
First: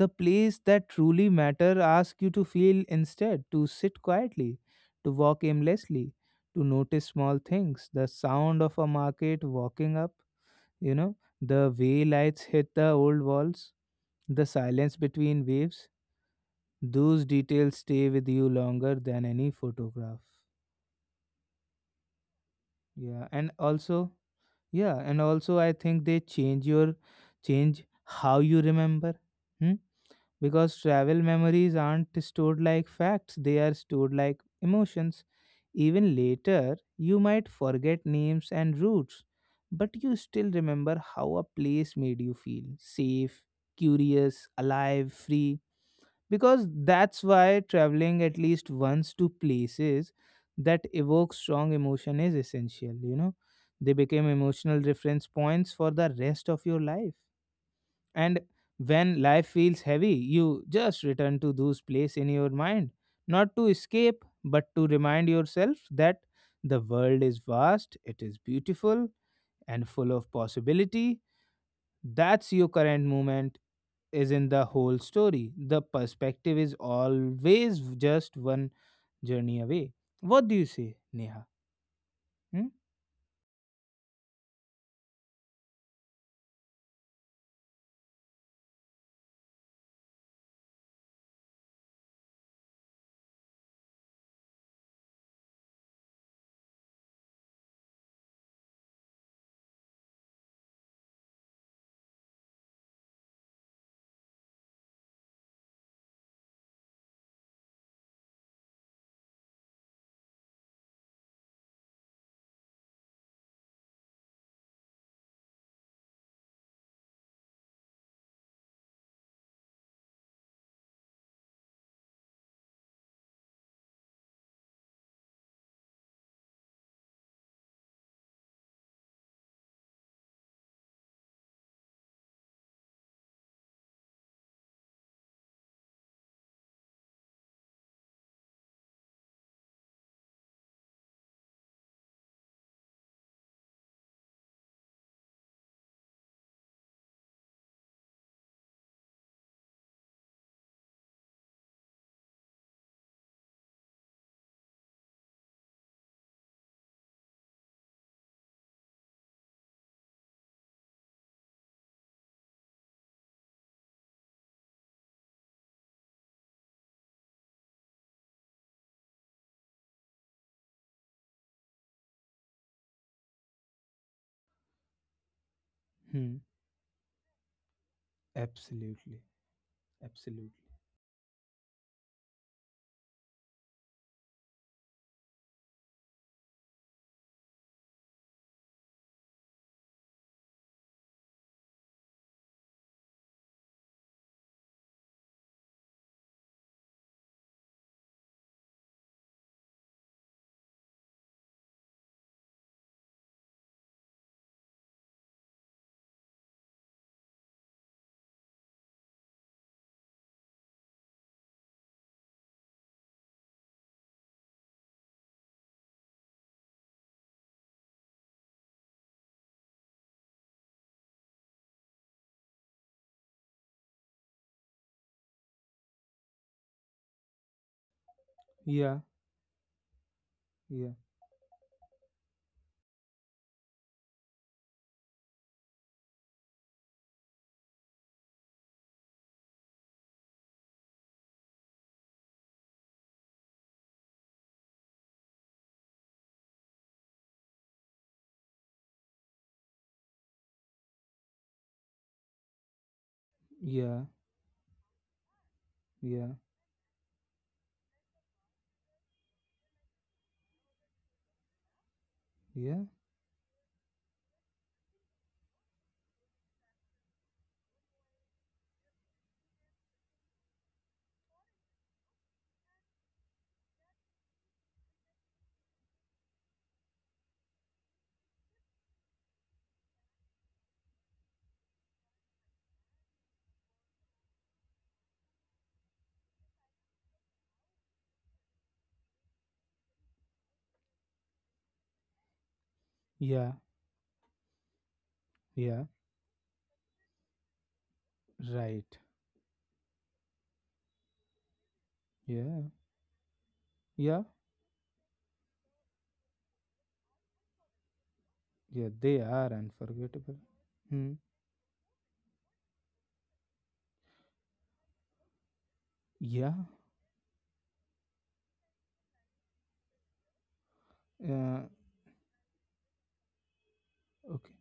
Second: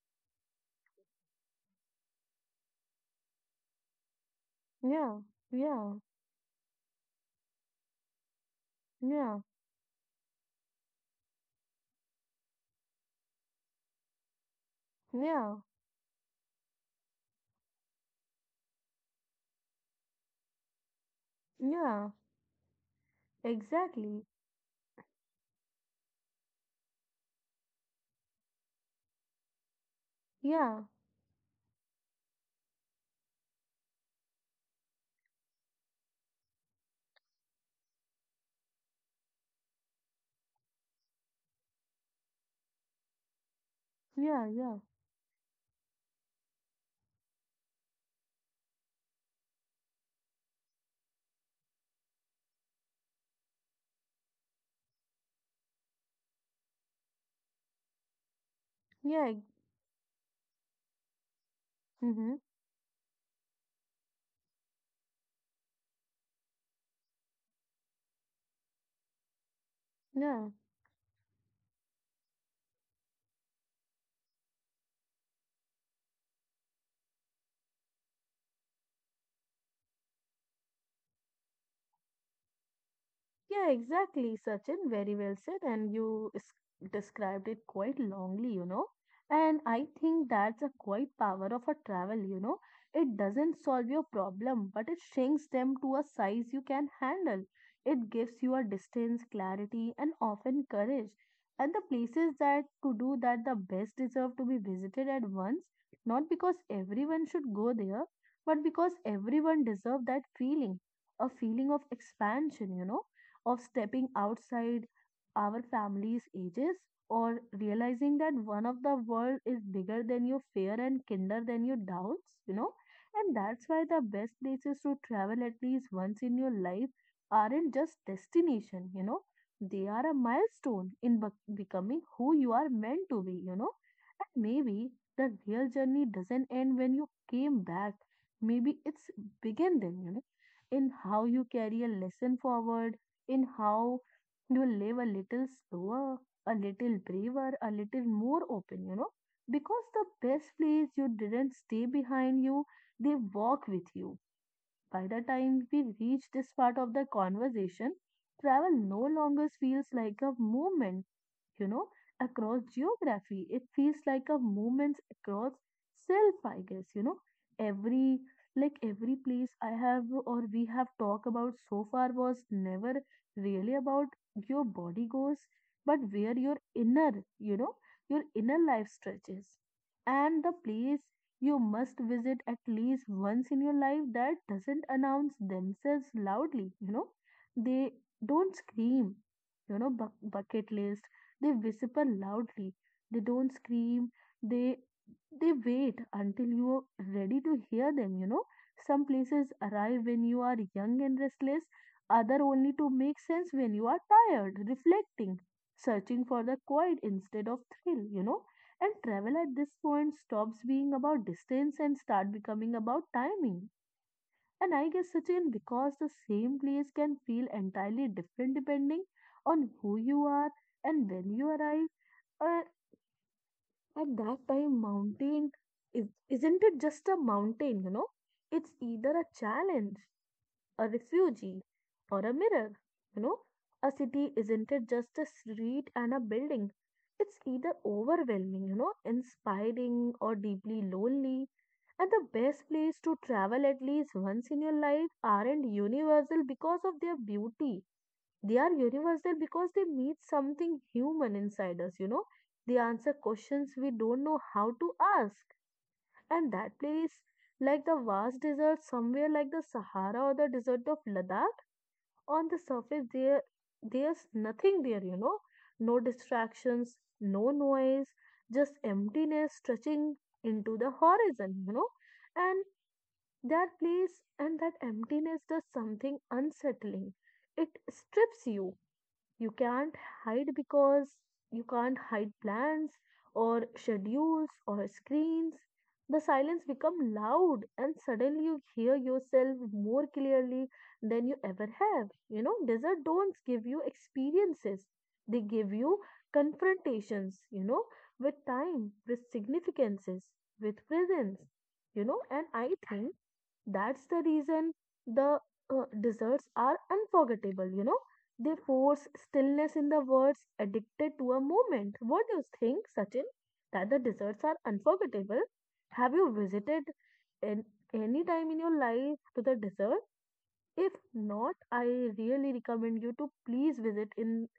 The place that truly matter ask you to feel instead, to sit quietly, to yeah, walk aimlessly, to notice small things, the sound of a yeah, market walking up, you know, the way lights hit the old walls, the silence yeah, between yeah, waves. Those details stay with you longer than any photograph. yeah, Yeah, and also exactly. yeah, and also I think they change your, change how you remember. Hmm? Because Yeah, travel memories aren't stored like facts, they are stored like emotions. Even later, you might forget names and routes, but you still remember how a place made you feel safe, yeah, curious, yeah, alive, free. Because that's why traveling at least once to places that evoke strong emotion is essential, you know. They became emotional reference points for the rest of your life. And when yeah, life feels heavy, you just return to those places in mm-hmm, your mind, not to escape, but to remind yourself that the world is vast, it is beautiful, and full of yeah. possibility. That's your current moment is in the whole story. The perspective is always just one journey away. What do you say, Neha? Hmm? Yeah, exactly, Sachin. Very well said. And you s- described it quite longly, you know. And I think that's a quite power of a travel, you know. It doesn't solve your problem, but it shrinks them to a size you can handle. It gives you a distance, clarity, and often courage. And the places that to do that the best deserve to be visited at once, not because everyone should go there, but because everyone deserves that feeling, a feeling of expansion, you know of stepping outside our family's ages or realizing that one of the world is bigger than your fear and kinder than your doubts, you know. And that's why the best places to travel at least once in your life aren't just destination, you know. They are a milestone in bec becoming who you are meant to be, you know. And maybe the real journey doesn't end when you came back. Maybe it's begin then, you know, in how you carry a lesson forward in how you live a little slower, a little braver, a little more open, you know, because the best plays you didn't stay behind you, they walk with you. By the time we reach this part of the conversation, travel no longer feels like a movement you know, across geography. It feels like a movement across self, I guess, you know, every like every place I have or we have talked about so far was never really about your body goes, but Hmm. where your inner, you know, your inner life Absolutely. stretches. And Absolutely. the place you must visit at least once in your life that doesn't announce themselves loudly, you know, they don't scream, you know, bu- bucket list, they whisper loudly. They don't scream. They they wait until you are ready to hear them, you know. Some places arrive when you are young and restless, other only to make sense when you are tired, reflecting, searching for the quiet instead of thrill, you know. And travel at this point stops being about distance and start becoming about timing. And I guess Sachin, because the same place can feel entirely different depending on who you are and when you arrive, uh, at that time, mountain is, isn't it just a mountain, you know? It's Yeah. either a challenge, a Yeah. refugee, or a mirror, you know? A city isn't it just a street and a building? It's either overwhelming, you know, inspiring or deeply lonely. And the best place to travel at least once in your life aren't universal because of their beauty. They are universal because they meet something human inside us, you know They answer questions we Yeah. don't know how to ask. Yeah. And that place, like the vast desert, somewhere like the Sahara or the desert of Ladakh, on the Yeah. surface, there, there's nothing there, you know. No distractions, no noise, just emptiness stretching into the horizon, you know. And that place and that emptiness does something unsettling. It strips you you can't hide because you can't hide plans or schedules or screens. The silence become loud and suddenly you hear yourself more clearly than you ever have. You know, desert don't Yeah. give you experiences. They give Yeah. you confrontations, you know, with time, Right. with significances, with presence, you know, and Yeah. I think that's the Yeah. reason the uh, desserts are unforgettable, you know. They Yeah. force They are stillness in the unforgettable. words, Hmm. addicted to a moment. What do you think, Sachin? That the desserts are unforgettable? Have you Yeah. visited in any time in your life to the desert? If not, Uh, I really recommend you to please visit in okay.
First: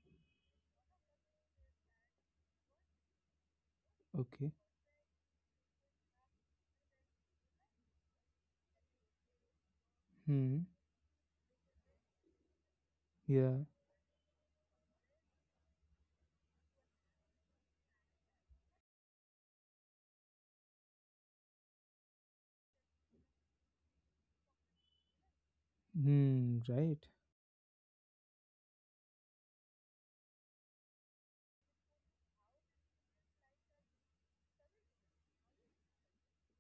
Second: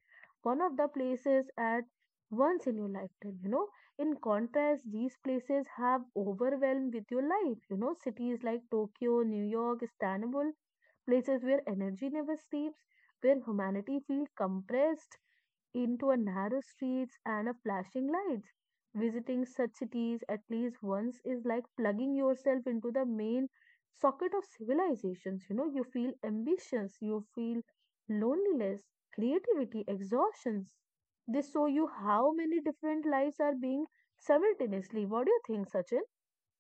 one of the places at once in your lifetime you know In Okay. contrast, these places have overwhelmed with your life you know Cities like Tokyo, New York, Istanbul, Hmm. places where energy never sleeps, where Yeah. humanity feels compressed into a narrow streets and a flashing lights. Visiting such cities at least once is like plugging yourself into the main socket of civilizations. You know, you feel Hmm. ambitions, Right. you feel loneliness, creativity, exhaustions. They show you how many different lives are being simultaneously. What do you think, Sachin?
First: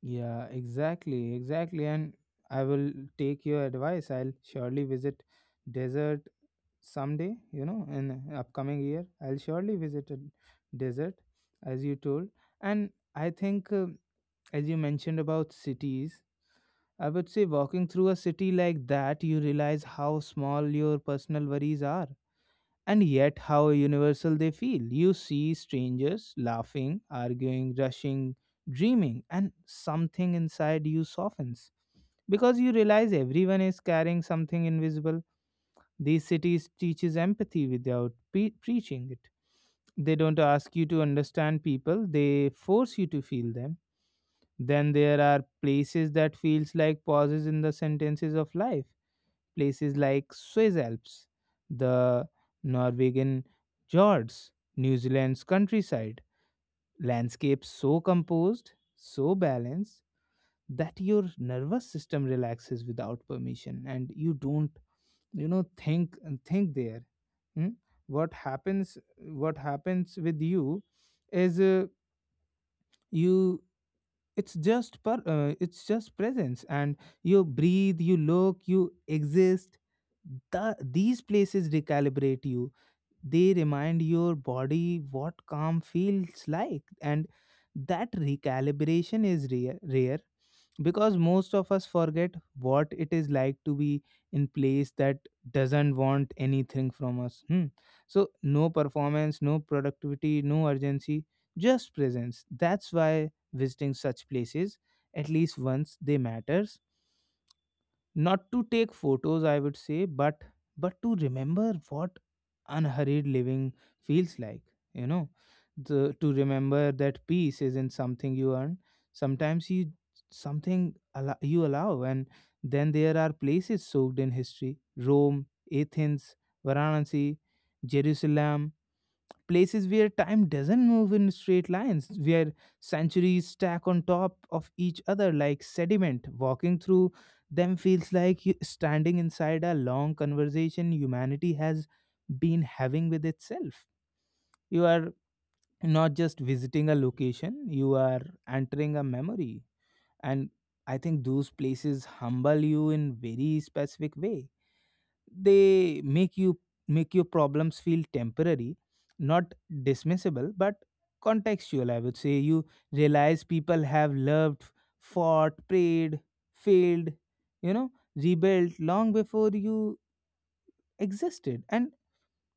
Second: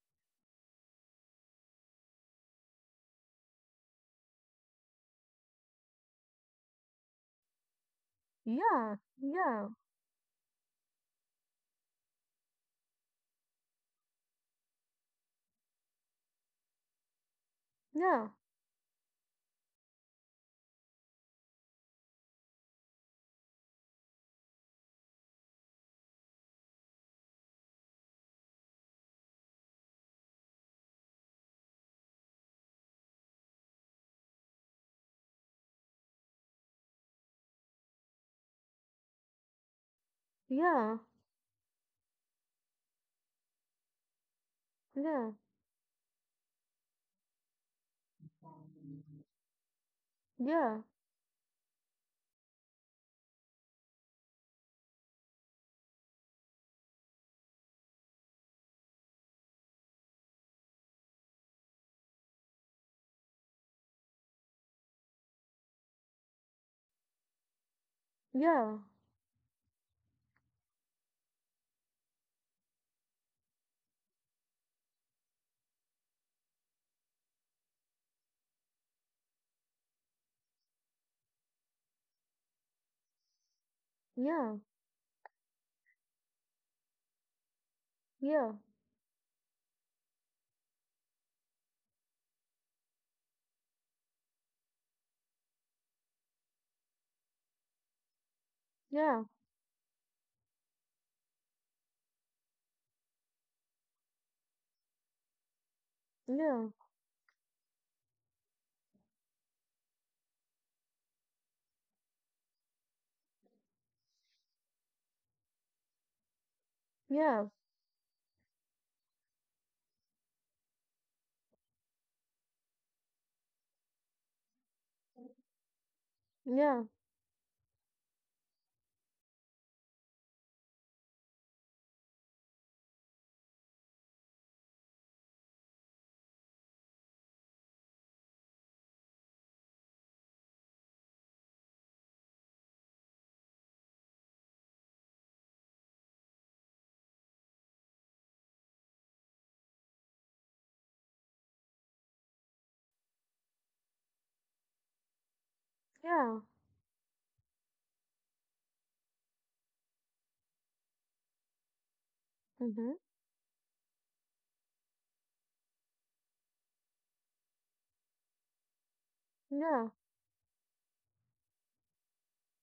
Yeah. Exactly. Exactly. And I will take your advice. I'll surely visit desert someday. You know, in upcoming Yeah, year, I'll yeah, surely visit a desert, as you told. And I think, uh, as you mentioned about cities. I would say walking through a yeah, city like that, you realize how small your personal worries are and yet how universal they feel. You see strangers laughing, arguing, rushing, dreaming, and something inside you softens because you realize everyone is carrying something invisible. These cities teaches empathy without pe- preaching it. They don't ask you yeah, to understand people, they force you to feel them. Then there yeah, are places that feels like pauses in the sentences of life, places like yeah, Swiss Alps, the Norwegian fjords, New Zealand's countryside. Landscapes so composed, so balanced that your nervous system relaxes without permission, and you don't you know think think there Hmm? what yeah, happens What happens with you is uh, you it's just per, uh, it's just presence, and you breathe, you look, you exist. The, these places recalibrate you, they remind your body what calm feels like, and that yeah, recalibration is rare, rare, because most of us forget what it is like to be in place that doesn't want anything from us, hmm. So no yeah, performance, no productivity, no urgency, just presence. That's why visiting such places at least once they yeah, matters, not to take photos, I would say, but but to remember what unhurried living feels like, you know, the, to remember yeah, that yeah, peace isn't something you earn, sometimes you something allow you allow. And then there are places soaked in history, Rome, Athens, yeah. Varanasi, Jerusalem, places where time doesn't move in straight lines, where centuries stack on top of each other like sediment. Walking through them feels like you standing inside a long conversation humanity has been having with itself. You are not just visiting a location, you are entering a memory. And I think those places humble you in very specific way, they Yeah. make you make your problems feel temporary, not dismissible but contextual, I would say. You Mm-hmm. realize people have loved, fought, prayed, failed, you know, rebuilt long before you Yeah, existed, and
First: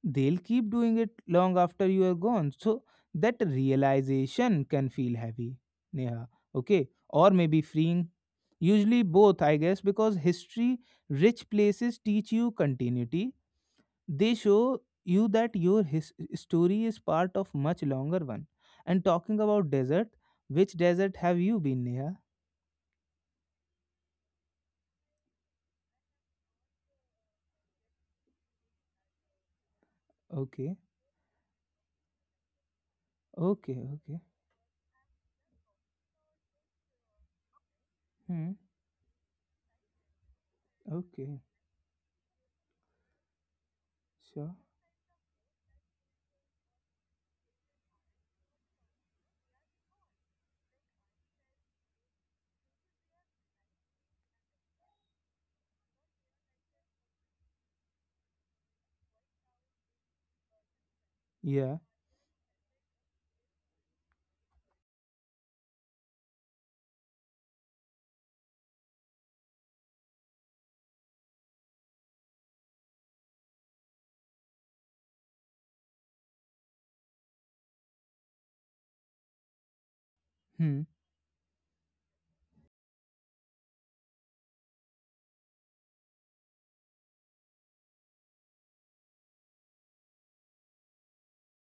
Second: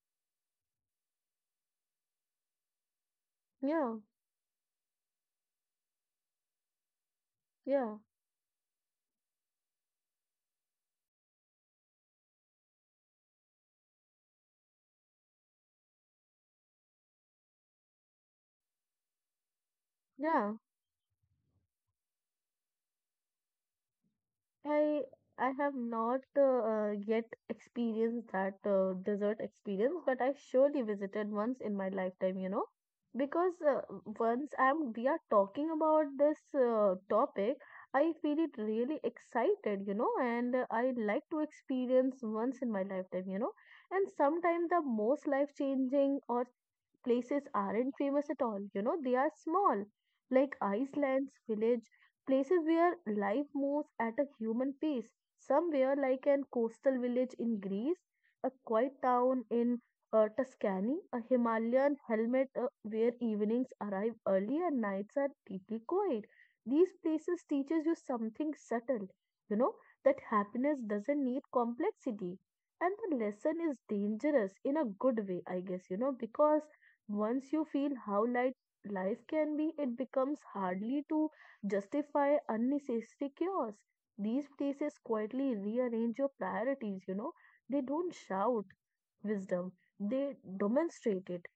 they'll keep doing it long after you are gone. So that yeah, realization can feel heavy, Neha. Okay, or maybe yeah, freeing. Usually both, I guess, because history rich places teach you continuity. They show you that your his- story is part of much longer one. And talking about desert, yeah. which desert have you been near? I I have not uh, uh, yet experienced that uh, desert experience, but I Okay, surely visited once in my lifetime, you know, because okay, uh, okay. once I'm we are talking about this uh, topic, I feel Hmm. it really excited, you know, and uh, I like Okay. to experience once in my lifetime, you know, and Sure. sometimes the most life-changing or places aren't famous at all. You know, they are small, like Iceland's village, places where life moves at a human pace. Somewhere like an coastal village in Greece, a quiet town in uh, Tuscany, a Yeah. Himalayan helmet uh, where evenings arrive early and nights are deeply quiet. These places teaches you something subtle, you know, that happiness doesn't need complexity and the lesson is dangerous in a good way, I guess you know because once you feel how light life can be, it becomes Hmm. hardly to justify unnecessary chaos. These places quietly rearrange your priorities, you know. They don't shout wisdom, they demonstrate it.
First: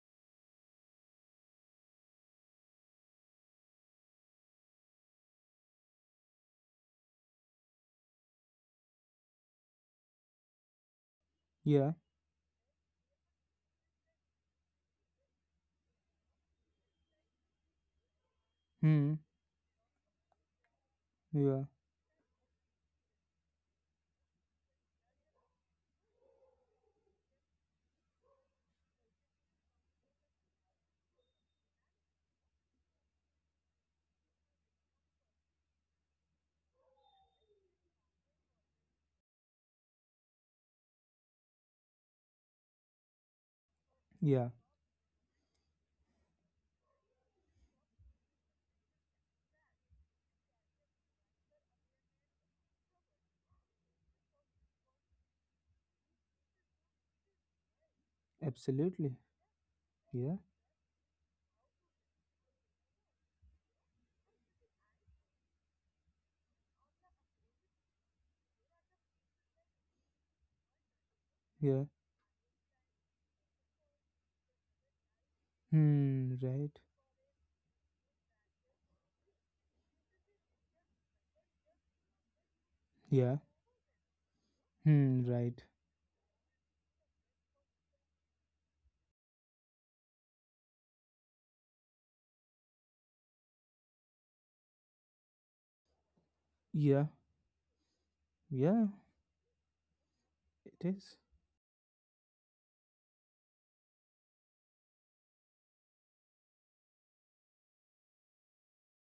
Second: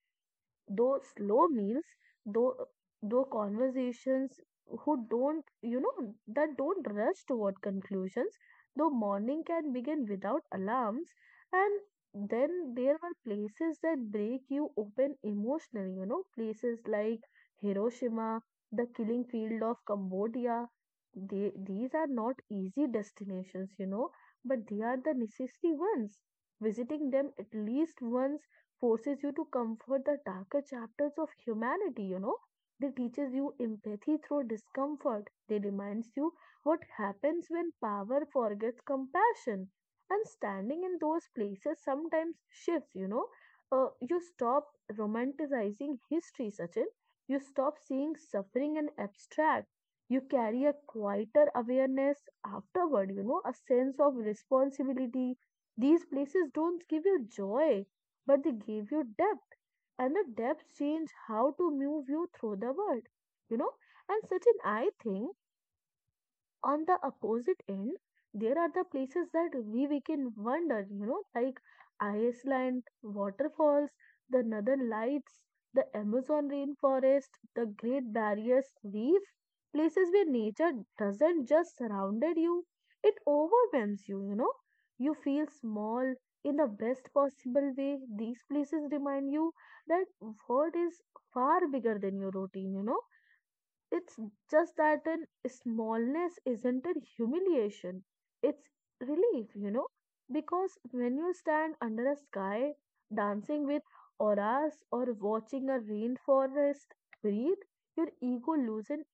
Though slow meals, though though conversations who don't you know that don't rush toward conclusions, though morning can begin without alarms, and Yeah. then there were places that break you open emotionally, you know, places like Hiroshima, the killing Hmm. field of Cambodia. They, Yeah. these are not easy destinations, you know, but they are the necessary ones. Visiting them at least once forces you to comfort the darker chapters of humanity, you know. They teaches you empathy through discomfort. They reminds you what happens when power forgets compassion. And standing in those places sometimes shifts, you know. Uh, you Yeah. stop romanticizing history, Sachin. You stop seeing suffering and abstract. You carry a quieter awareness afterward, you know, a sense of responsibility. These places don't give you joy but they gave you Absolutely. depth and the Yeah. depth changed how to move you through the world, you know. And certain, I think, on the opposite end, there are the places that we, we can wonder, you know, like Yeah. Iceland, waterfalls, the northern lights, the Amazon Hmm. Right. rainforest, the Great Barrier Reef, places where nature doesn't just surround you, it Yeah. overwhelms you, you know. You Hmm. feel Right. small in the best possible way. These places remind you that world is far bigger than your routine, you know, it's just that in smallness isn't a Yeah. humiliation, it's Yeah. relief, you know, because It when is. you stand under a sky dancing with auras or watching a rainforest breathe, your ego loses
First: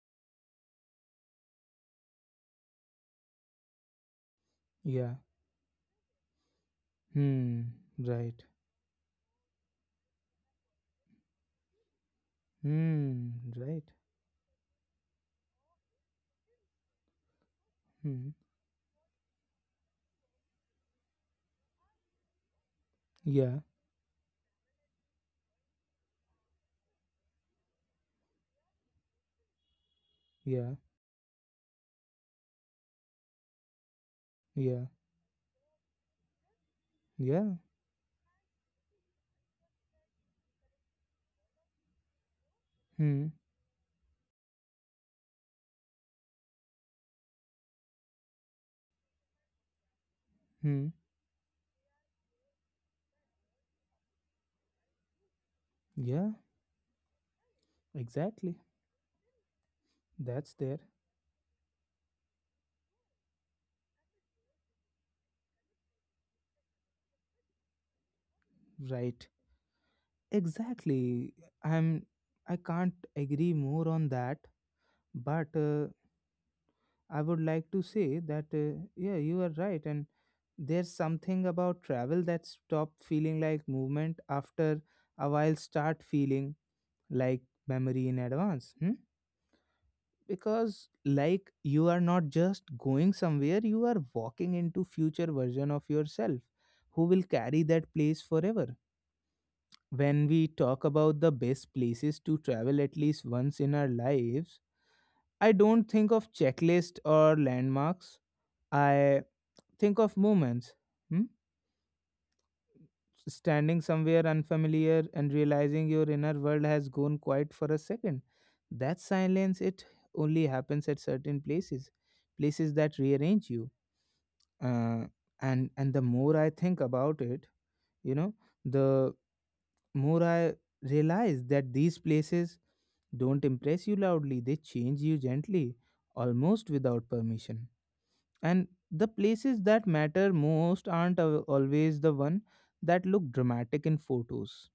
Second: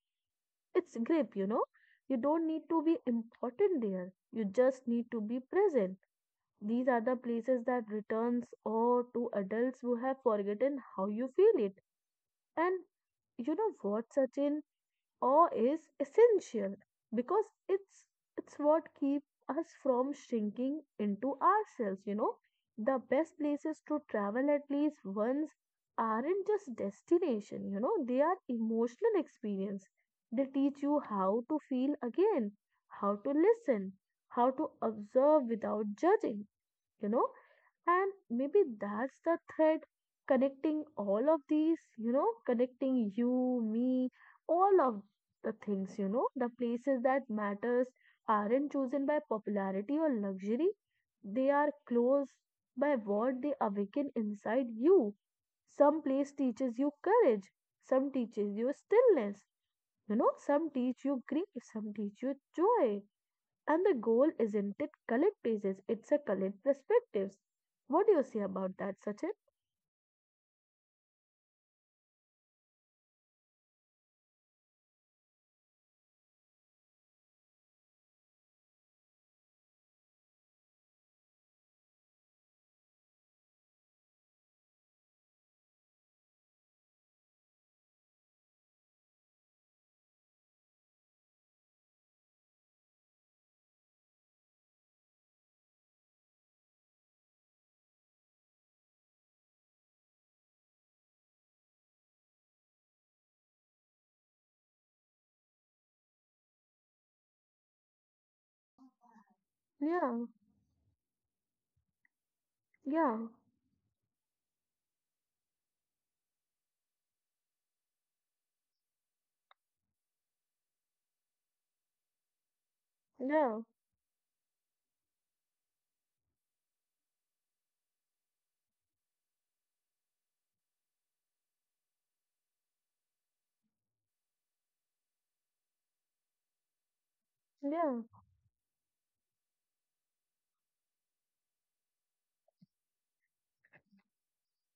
its grip, you know. You don't need to be important there, you just need Yeah. to be present. These are the places Hmm. that Right. returns or to adults who have forgotten how you feel it. And Hmm. you know Right. what, Sachin? Awe is essential because it's Hmm. it's what keeps us from shrinking into ourselves, you know. The best Yeah. places to travel at least once aren't just destination, you know, they are emotional experience. They Yeah. teach you how to feel again, how to listen, how to Yeah. observe without judging, you know. Yeah. And maybe that's the thread connecting all of these, you know, connecting Hmm. you, me, all of the things, you know. The places that matters aren't chosen by popularity or luxury, Hmm. they are closed by what they awaken inside you. Some place Yeah. teaches you courage, some teaches Exactly. you stillness, you know, That's some there. teach you grief, some teach you joy. And the goal isn't it collect pieces, it's a collect perspectives. What do you say about that, Sachin? Right. Exactly. I'm. I can't agree more on that. But uh, I would like to say that uh, yeah, you are right. And there's something about travel that stop feeling like movement after a while. Start feeling like memory in advance. Hmm? Because, like, you are not just going somewhere, you are walking into future version of yourself who will carry that place forever. When we talk about the best places to travel at least once in our lives, I don't think of checklist or landmarks. I think Yeah, of moments. Hmm? yeah, Standing somewhere unfamiliar and realizing your inner world has gone quiet for a second. That silence, it only happens at certain places, places that rearrange yeah, you. Uh, and and the more I think about it, you know, the more I realize that these places don't impress you loudly; they change you gently, almost without permission. yeah, And the places that matter most aren't al- always the one that look dramatic in photos.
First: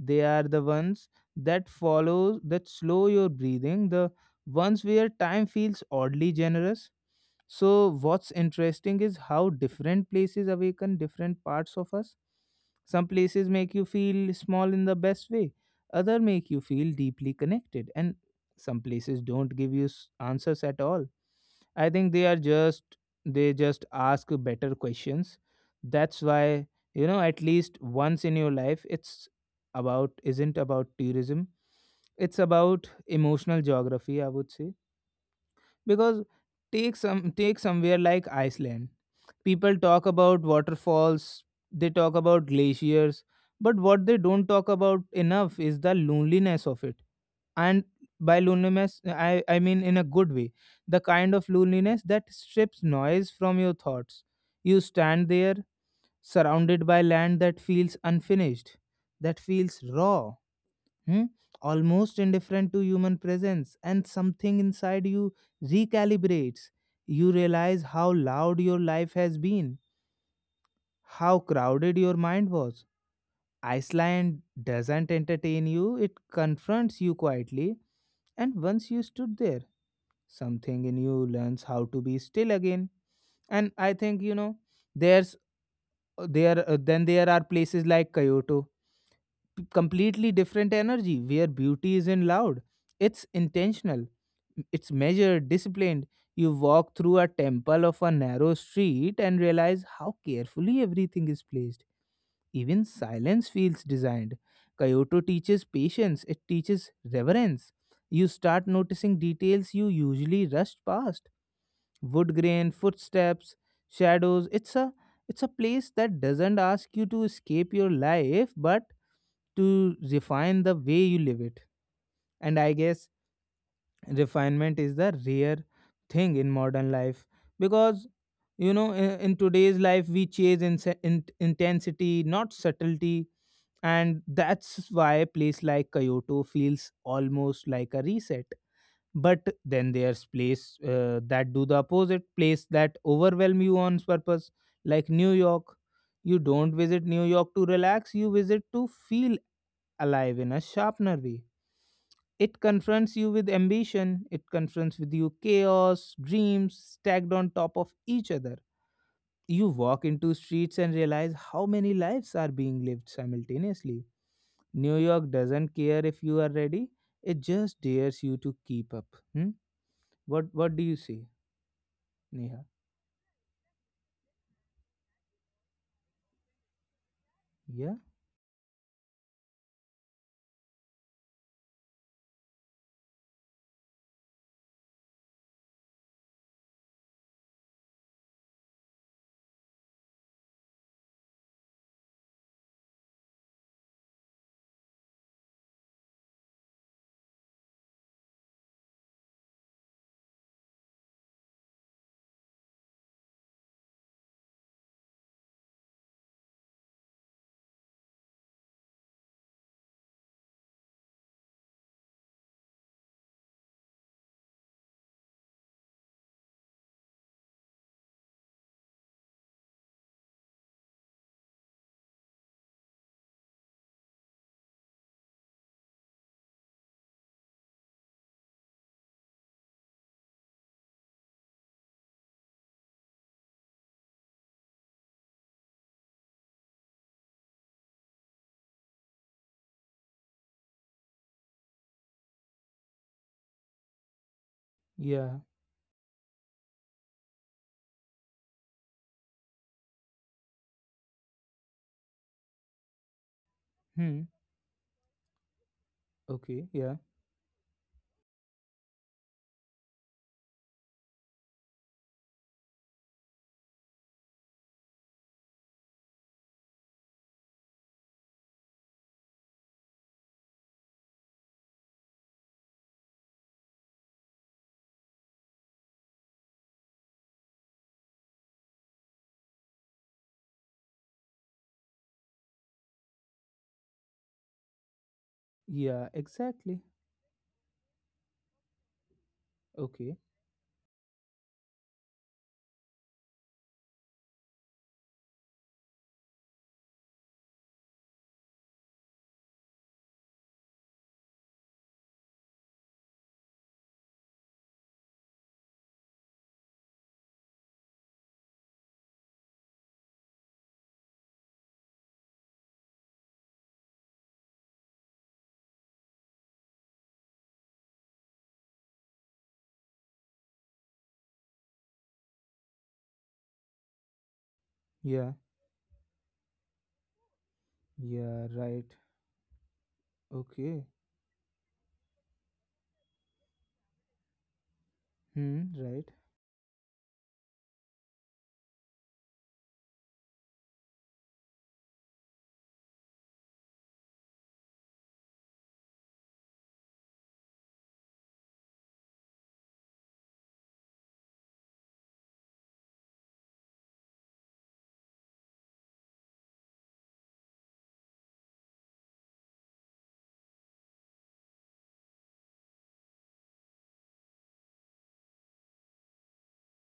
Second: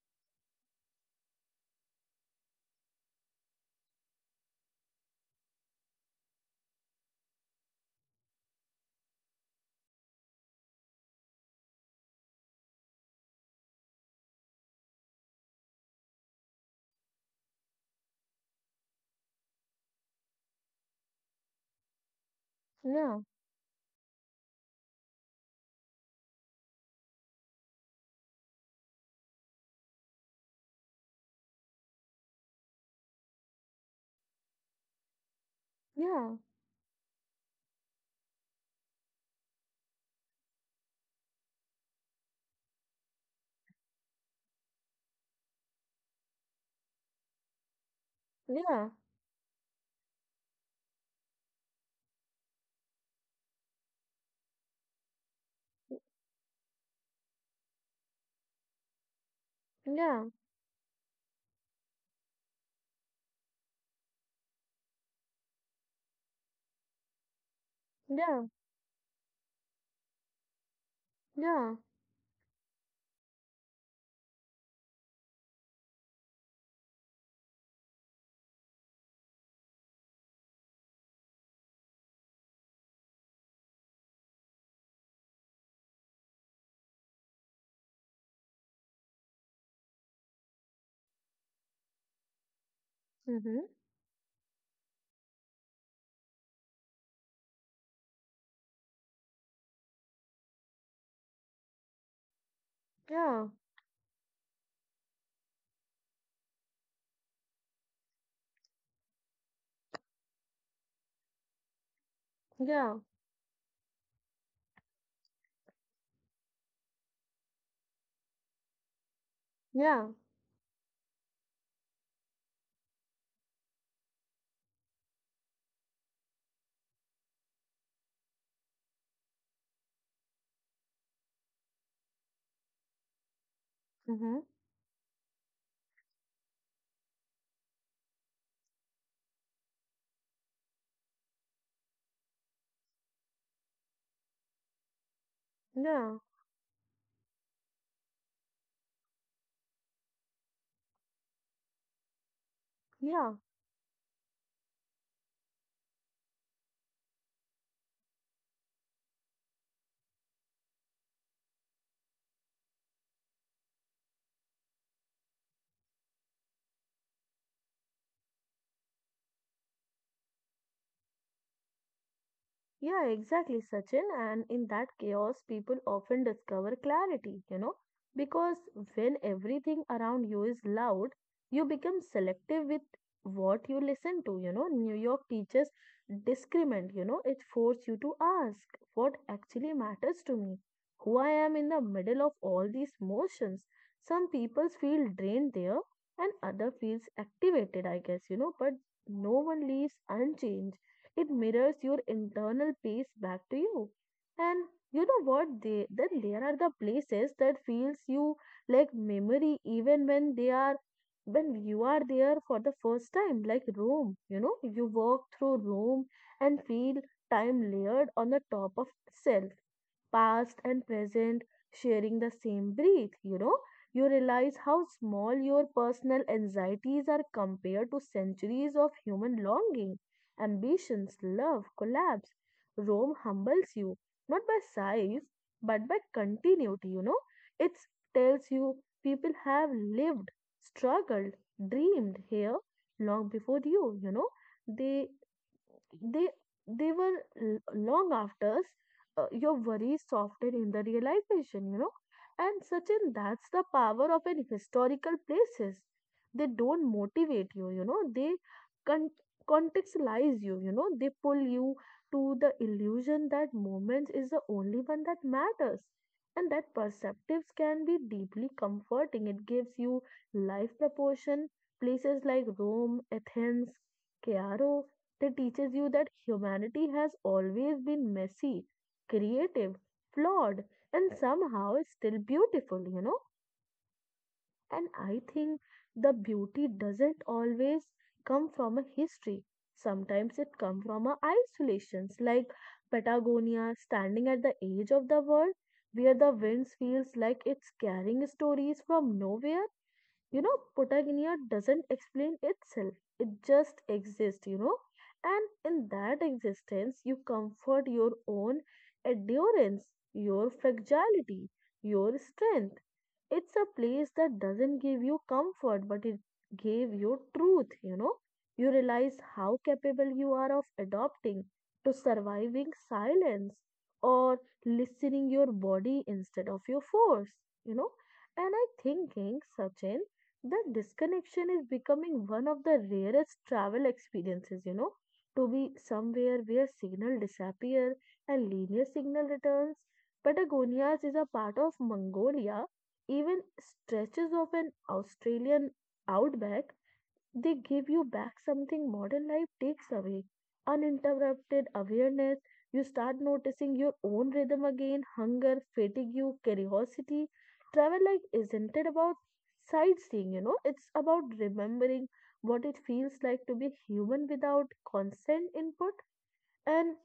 They are the ones that follow that slow your breathing, the ones where time feels oddly generous. So, what's interesting is how different places awaken different parts of us. Some places make you feel small in the best way, other make you feel deeply connected, and some places don't give you s- answers at all. I think they are just yeah, they just ask better questions. That's why, you know at least once in your life, it's about isn't about tourism. It's about emotional geography, I would say, because yeah, take some take somewhere like Iceland. People talk about waterfalls, they talk about glaciers, but what they don't talk about enough is the loneliness of it. And by yeah, loneliness, i i mean in a good way, the kind of loneliness that strips noise from your thoughts. You stand there, surrounded by land that feels unfinished, that feels yeah, raw, hmm, almost indifferent to human presence, and something inside you recalibrates. You realize how loud your life has been, how yeah, yeah, crowded your mind was. Iceland doesn't entertain you, it confronts you quietly, and once you stood there, something in you learns how to be still again. And I think, you know, there's uh, there uh, then there are places like Kyoto, p- completely different energy, where beauty isn't loud, it's mm-hmm, intentional, it's measured, disciplined. You walk through a temple of a narrow street and realize how carefully everything is placed. Even silence yeah, feels designed. Kyoto teaches patience, it teaches reverence. You start noticing details you usually rushed past: wood grain, yeah, footsteps, shadows. It's a it's a place that doesn't ask you to escape your life but to yeah, refine the way you live it. And I guess refinement is the rare thing in modern life, because, you know in, in today's life we chase in, in, intensity not subtlety. And mm-hmm, that's why a place like Kyoto feels almost like a reset. But then there's place uh, that do the opposite, place that overwhelm you on purpose, like New York. yeah, You don't visit New York to relax, you visit to feel alive in a sharpener way. It confronts you yeah. with ambition, it confronts with you chaos, dreams stacked on top of each other. You walk into streets and realize how many lives are being lived simultaneously. New York doesn't care if you are ready, it just dares you to keep up. Hmm? What what do you say, Neha? Yeah, exactly, Sachin. And in that chaos, people often discover clarity, you know, Yeah? because when everything around you is loud, you become selective with what you listen to. You know, New York teaches discernment, you know, it forces you to ask what actually matters to me, who I am in the middle of all these motions. Some people feel drained there, and other feels activated, I guess, you know, but no one leaves unchanged, it mirrors your internal peace back to you. And you know what? They then there are the places that feels you like memory even when they are when you are there for the first time, like Rome. You know, you walk through Rome and feel time layered on the top of itself, past and present sharing the same breath, you know. You realize how small your personal anxieties are compared to centuries of human longing, ambitions, love, collapse. Rome humbles you, not by size, but by continuity, you know. It tells you people have lived, struggled, dreamed here long before you, you know. They Yeah. they they were l- long afters uh, your worries softened in the realization, you know. And Sachin, that's the power of Hmm. an historical places. They Okay, don't yeah. motivate you, you know, they con- contextualize you, you know, they pull you to the illusion that moments is the only one that matters, and that perceptives can be deeply comforting. It gives you life proportion. Places like Rome, Athens, Cairo, they teaches you that humanity has always been messy, creative, flawed, and somehow still beautiful, you know. And I think the Yeah, beauty exactly. doesn't always come from a history. Okay. Sometimes it comes from a isolations, like Patagonia, standing at the edge of the world, where the winds feels like it's carrying stories from nowhere, you know. Patagonia doesn't explain itself, it just exists, you know. And in that existence, you comfort your own endurance, your fragility, your strength. It's a place that doesn't give you comfort, but it gave you truth, you know. You realize how capable you are of adopting, to surviving silence, or listening Yeah. your body instead of your force, you know. Yeah, And I right. thinking, Sachin, the Okay. disconnection is becoming one of the rarest travel experiences, you know, to Hmm, be right. somewhere where signal disappear and linear signal returns. Patagonia is a part of Mongolia, even stretches of an Australian outback, they give you back something modern life takes away, uninterrupted awareness. You start noticing your own rhythm again, hunger, fatigue, curiosity. Travel like isn't it about sightseeing, you know? It's about remembering what it feels like to be human without constant input. And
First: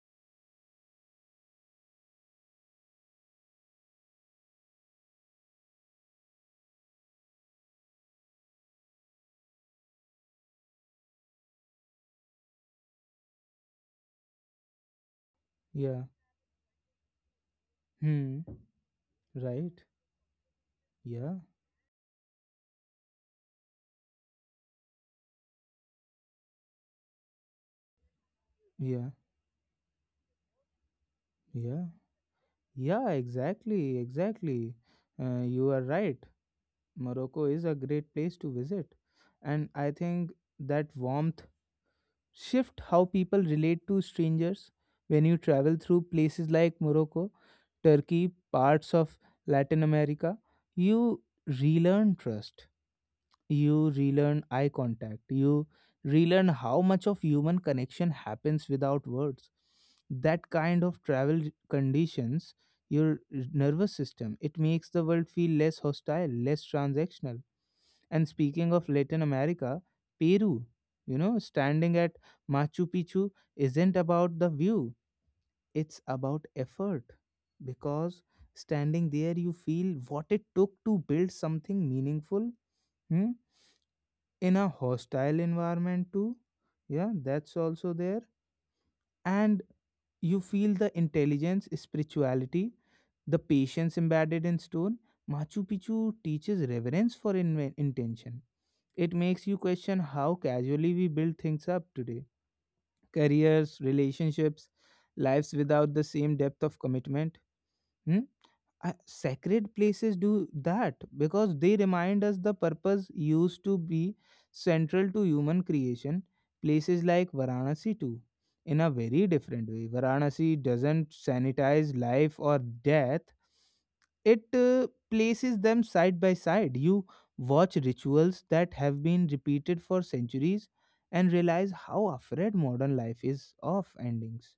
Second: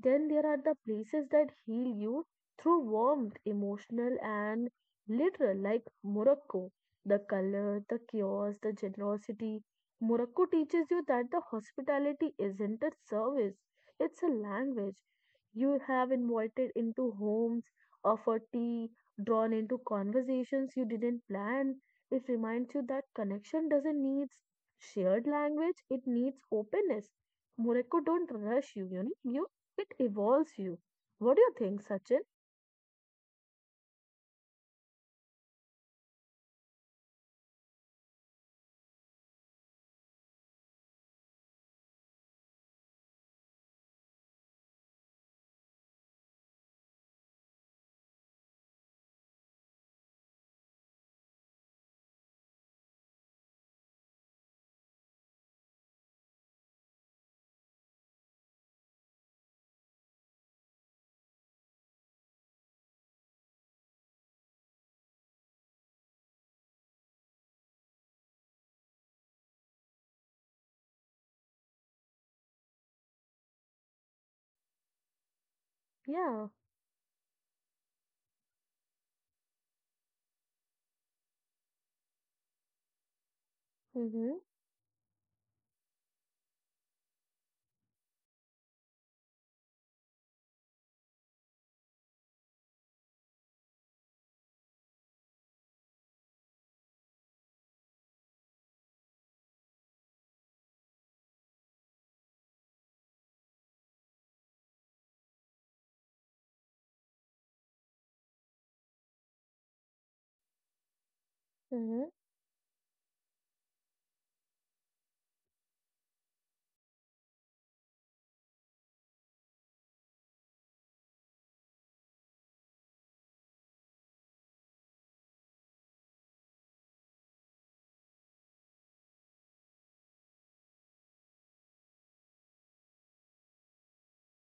then there are the places that heal you through warmth, emotional and literal, like Morocco. The color, the chaos, the generosity. Morocco teaches you that the hospitality isn't a service, it's a language. You Yeah. have invited into homes, Hmm. offered tea, drawn into Right? conversations you didn't Yeah, plan. It reminds you that connection doesn't need shared language, it needs openness. Morocco don't rush you, you yeah, know, you it evolves you. What do you think, yeah. Sachin? Yeah, exactly, exactly. Uh, you are right. Morocco is a great place to visit. And I think that warmth shift how people relate to strangers when you travel through places like Morocco, Turkey, parts of Latin America. You relearn trust. You relearn eye contact, you relearn how much of human connection happens without words. That kind of travel conditions your nervous system, it makes the world feel less hostile, less transactional. And speaking of Latin America, Peru, you know, standing at Machu Picchu isn't about the view, it's about Yeah. effort. Because standing there, you feel what it took to build something meaningful. Hmm? Mm-hmm. In a hostile environment too, yeah, that's also there. And you feel the intelligence, spirituality, the patience embedded in stone. Machu Picchu teaches reverence for inven- intention. It makes you question how casually we build things up today: careers, relationships, lives, without the same depth of commitment. Hmm? I- sacred places do that because they Mm-hmm. remind us the purpose used to be central to human creation. Places like Varanasi, too, in a very different way. Varanasi doesn't sanitize life or death, it uh, places them side by side. You watch rituals that have been repeated for centuries and realize how afraid modern life is of endings.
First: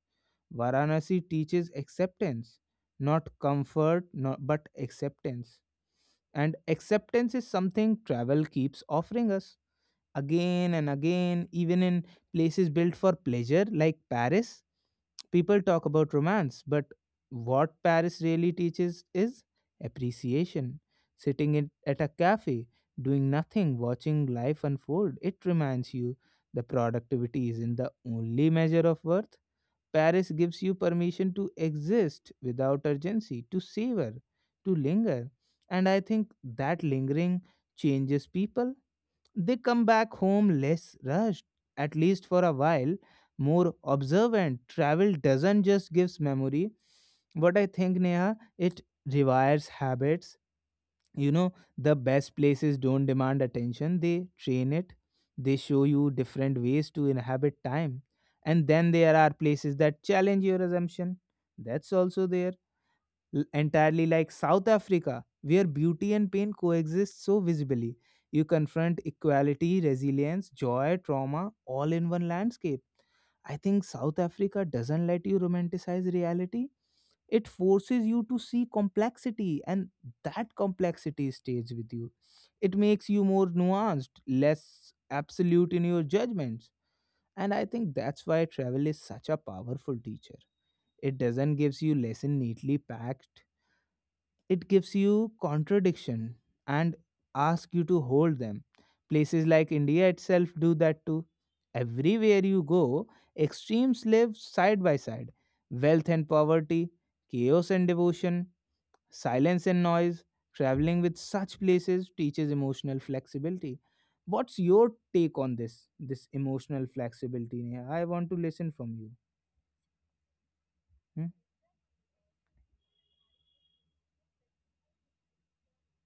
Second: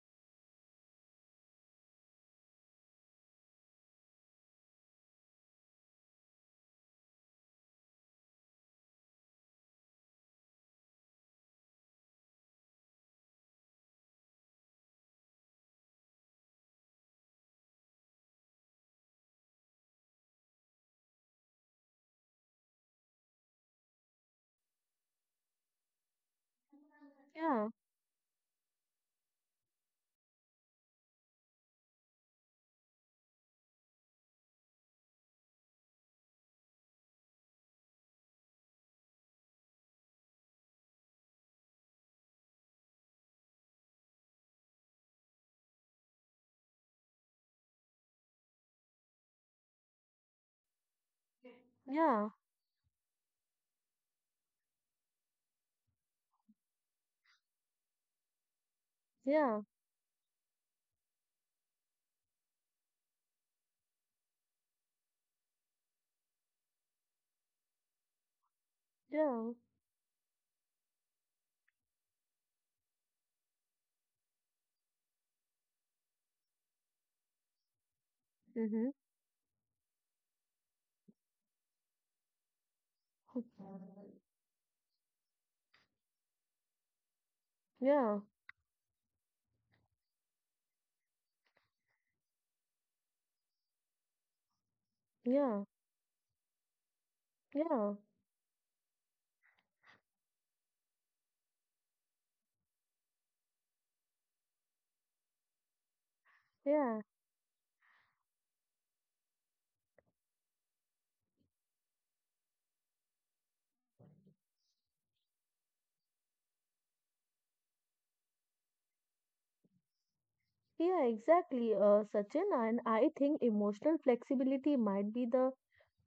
Varanasi teaches acceptance, not comfort, not, but acceptance. And acceptance is something travel keeps offering us again and again, even in places built for pleasure, like Paris. People talk about romance, but what Paris really teaches is appreciation. Sitting in, at a cafe, doing nothing, watching life unfold, it reminds you the productivity Yeah. isn't the only measure of worth. Paris gives you permission to exist without urgency, to savor, to linger. And I think that lingering changes people. They come back home less rushed, at least for a while, more observant. Travel doesn't just gives memory. What I think, Neha, it rewires habits. You know, the Yeah. best places don't demand attention, they train it. They show you different ways to inhabit time. And then there are Yeah. places that challenge your assumption, that's also there, L- entirely, like South Africa, where beauty and pain coexist so visibly. You confront Yeah. equality, resilience, joy, trauma, all in one landscape. I think South Africa doesn't let you romanticize reality, it forces you to see Mm-hmm. complexity, and that complexity stays with you. It makes you more nuanced, less absolute in your judgments. And I think Yeah, that's why travel is such a powerful teacher. It doesn't gives you lesson neatly packed, it gives you yeah, contradiction and ask you yeah, to hold them. Places like India itself do that too. Everywhere you go, extremes live side by side: wealth and poverty, yeah, chaos and devotion, silence and noise. Traveling with such places teaches emotional flexibility. What's your take on this? This emotional flexibility, Neha? I want to listen from you. yeah, Hmm? exactly, uh, Sachin. And I think emotional flexibility might be the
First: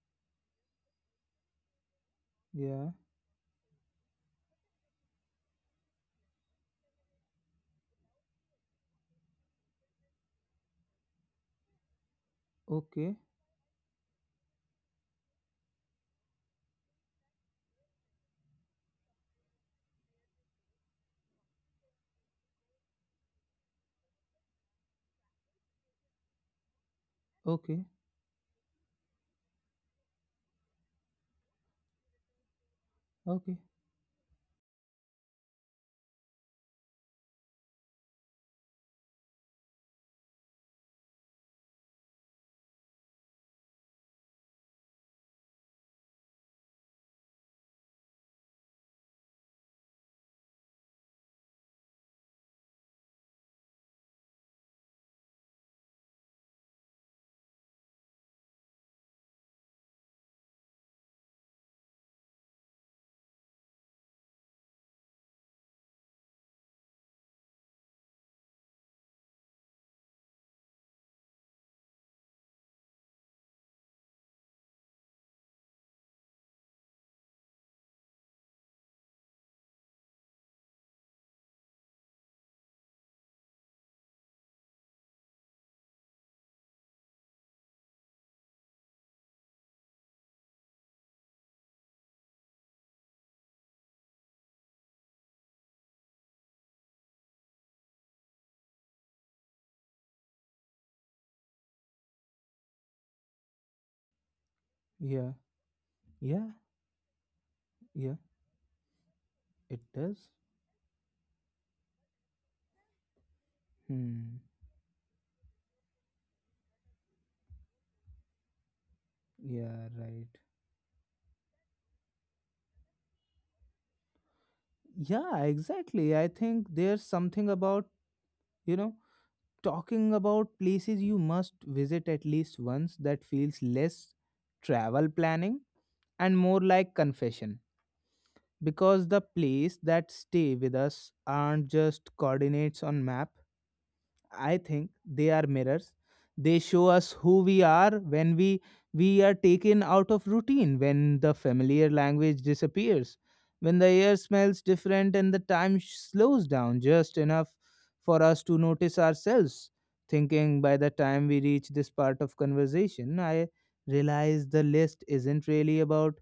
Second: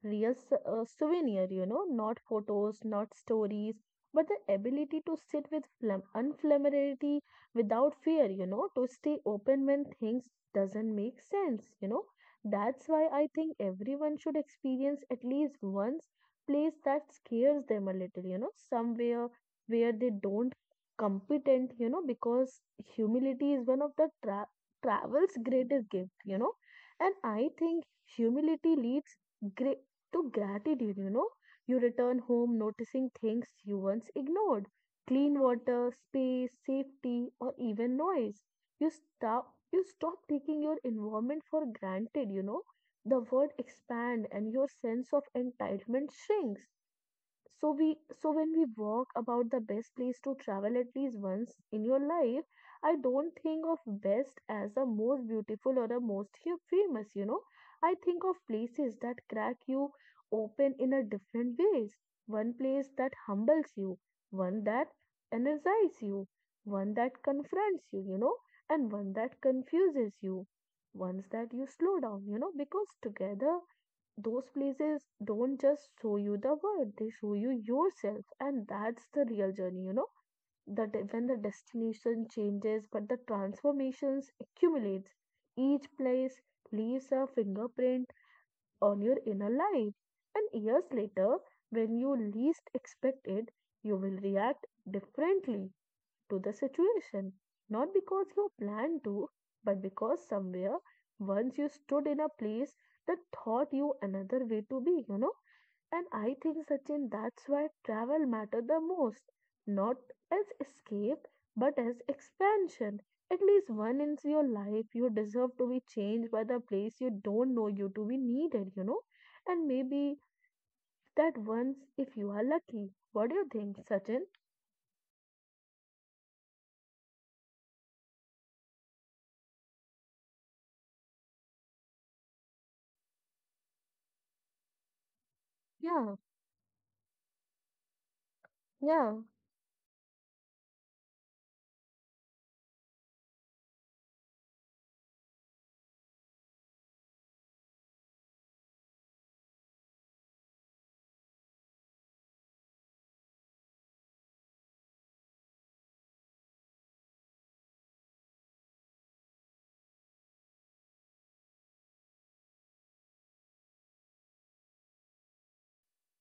real s- uh, souvenir, you know, not photos, Yeah. not stories, but the ability to sit with flam- unfamiliarity without fear, you know, to stay open when things doesn't make sense, you know. That's why Okay. I think everyone should experience at least once place that scares them a little, you know, somewhere where they don't competent, you know, because humility is one of the tra- travel's greatest gift, you know. And I think Okay. humility leads great to gratitude, you know. You return home noticing things Okay. you once ignored, clean water, space, safety, or even noise. You stop, you stop taking your environment for granted, you know. The world expands and your sense of entitlement shrinks. So we so when we walk about the best place to travel at least once in your life, I don't think of best as the most beautiful or the most hu- famous, you know. I think of places that crack you open in a different ways, one place that humbles you, one that energizes you, one that confronts you, you know, and one that confuses you, ones that you slow down, you know, because together those places don't just show you the world, they show you yourself. And that's the real journey, you know, that when the destination changes, but the transformations accumulates, each place leaves a fingerprint on your inner life. And years later, when you least expect it, you will react differently to the situation, not because you planned to, but because somewhere once you stood in a place that taught you another way to be, you Yeah. know. And I Yeah. think, Sachin, that's why Yeah. travel matters the most, It not does. as escape, but as expansion. At least one in Hmm. your life, you deserve to be changed by the place you don't know you to be needed, you know. And Yeah. maybe Right. that once, if you are lucky. What do you think, Sachin? Yeah. Exactly. I think there's something about you know talking about places you must visit at least once that feels less travel planning Yeah, and more like confession, because yeah, the place that stay with us aren't just coordinates on map. I think they are mirrors. They show us who we are when we we are taken out of routine, when the familiar language disappears, when the air smells different and the time sh- slows down just enough for us to notice ourselves. Thinking by the time we reach this part of conversation, I realize the list isn't really about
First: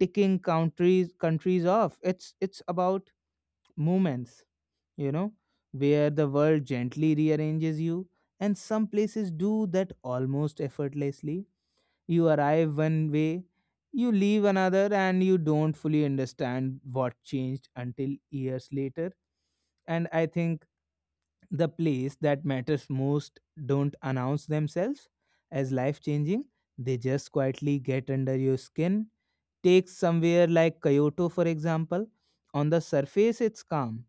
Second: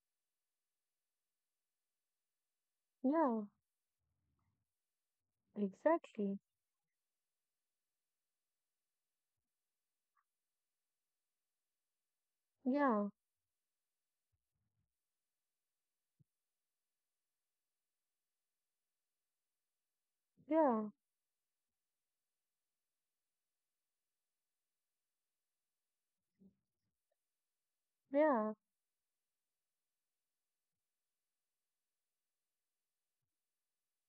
ticking countries countries off. It's it's about yeah. moments you know, where the Exactly. world gently rearranges you, and some places do that almost effortlessly. You arrive Yeah. one way, you leave another, and you don't fully understand what changed until years later. And I think Yeah. the place that matters most don't announce themselves as life changing, they just quietly get under Yeah. your skin. Take somewhere like Kyoto, for example. On the surface, it's calm,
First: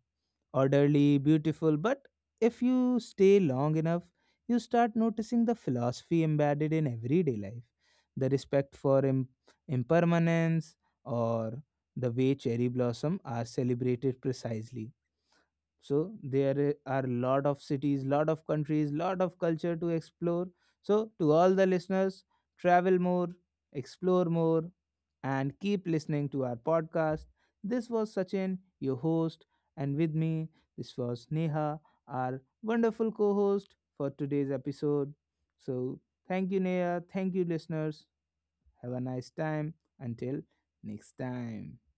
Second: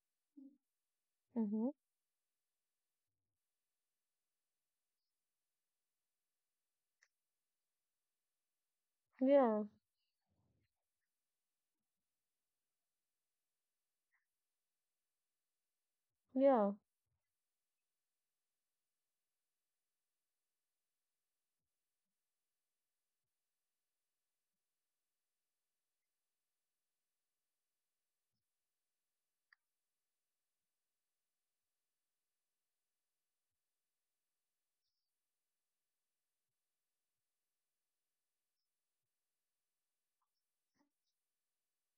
orderly, Mm-hmm. beautiful, but if you stay long enough, you start noticing the philosophy embedded in everyday life, the respect for Im- Yeah. impermanence, or the way cherry blossom are celebrated precisely. So Yeah. there are a lot of cities, lot of countries, lot of culture to explore. So to all the listeners, travel more, explore more, and keep listening to our podcast. This was Sachin, your host, and with me, this was Neha, our wonderful co-host for today's episode. So, thank you, Neha. Thank you, listeners. Have a nice time until next time.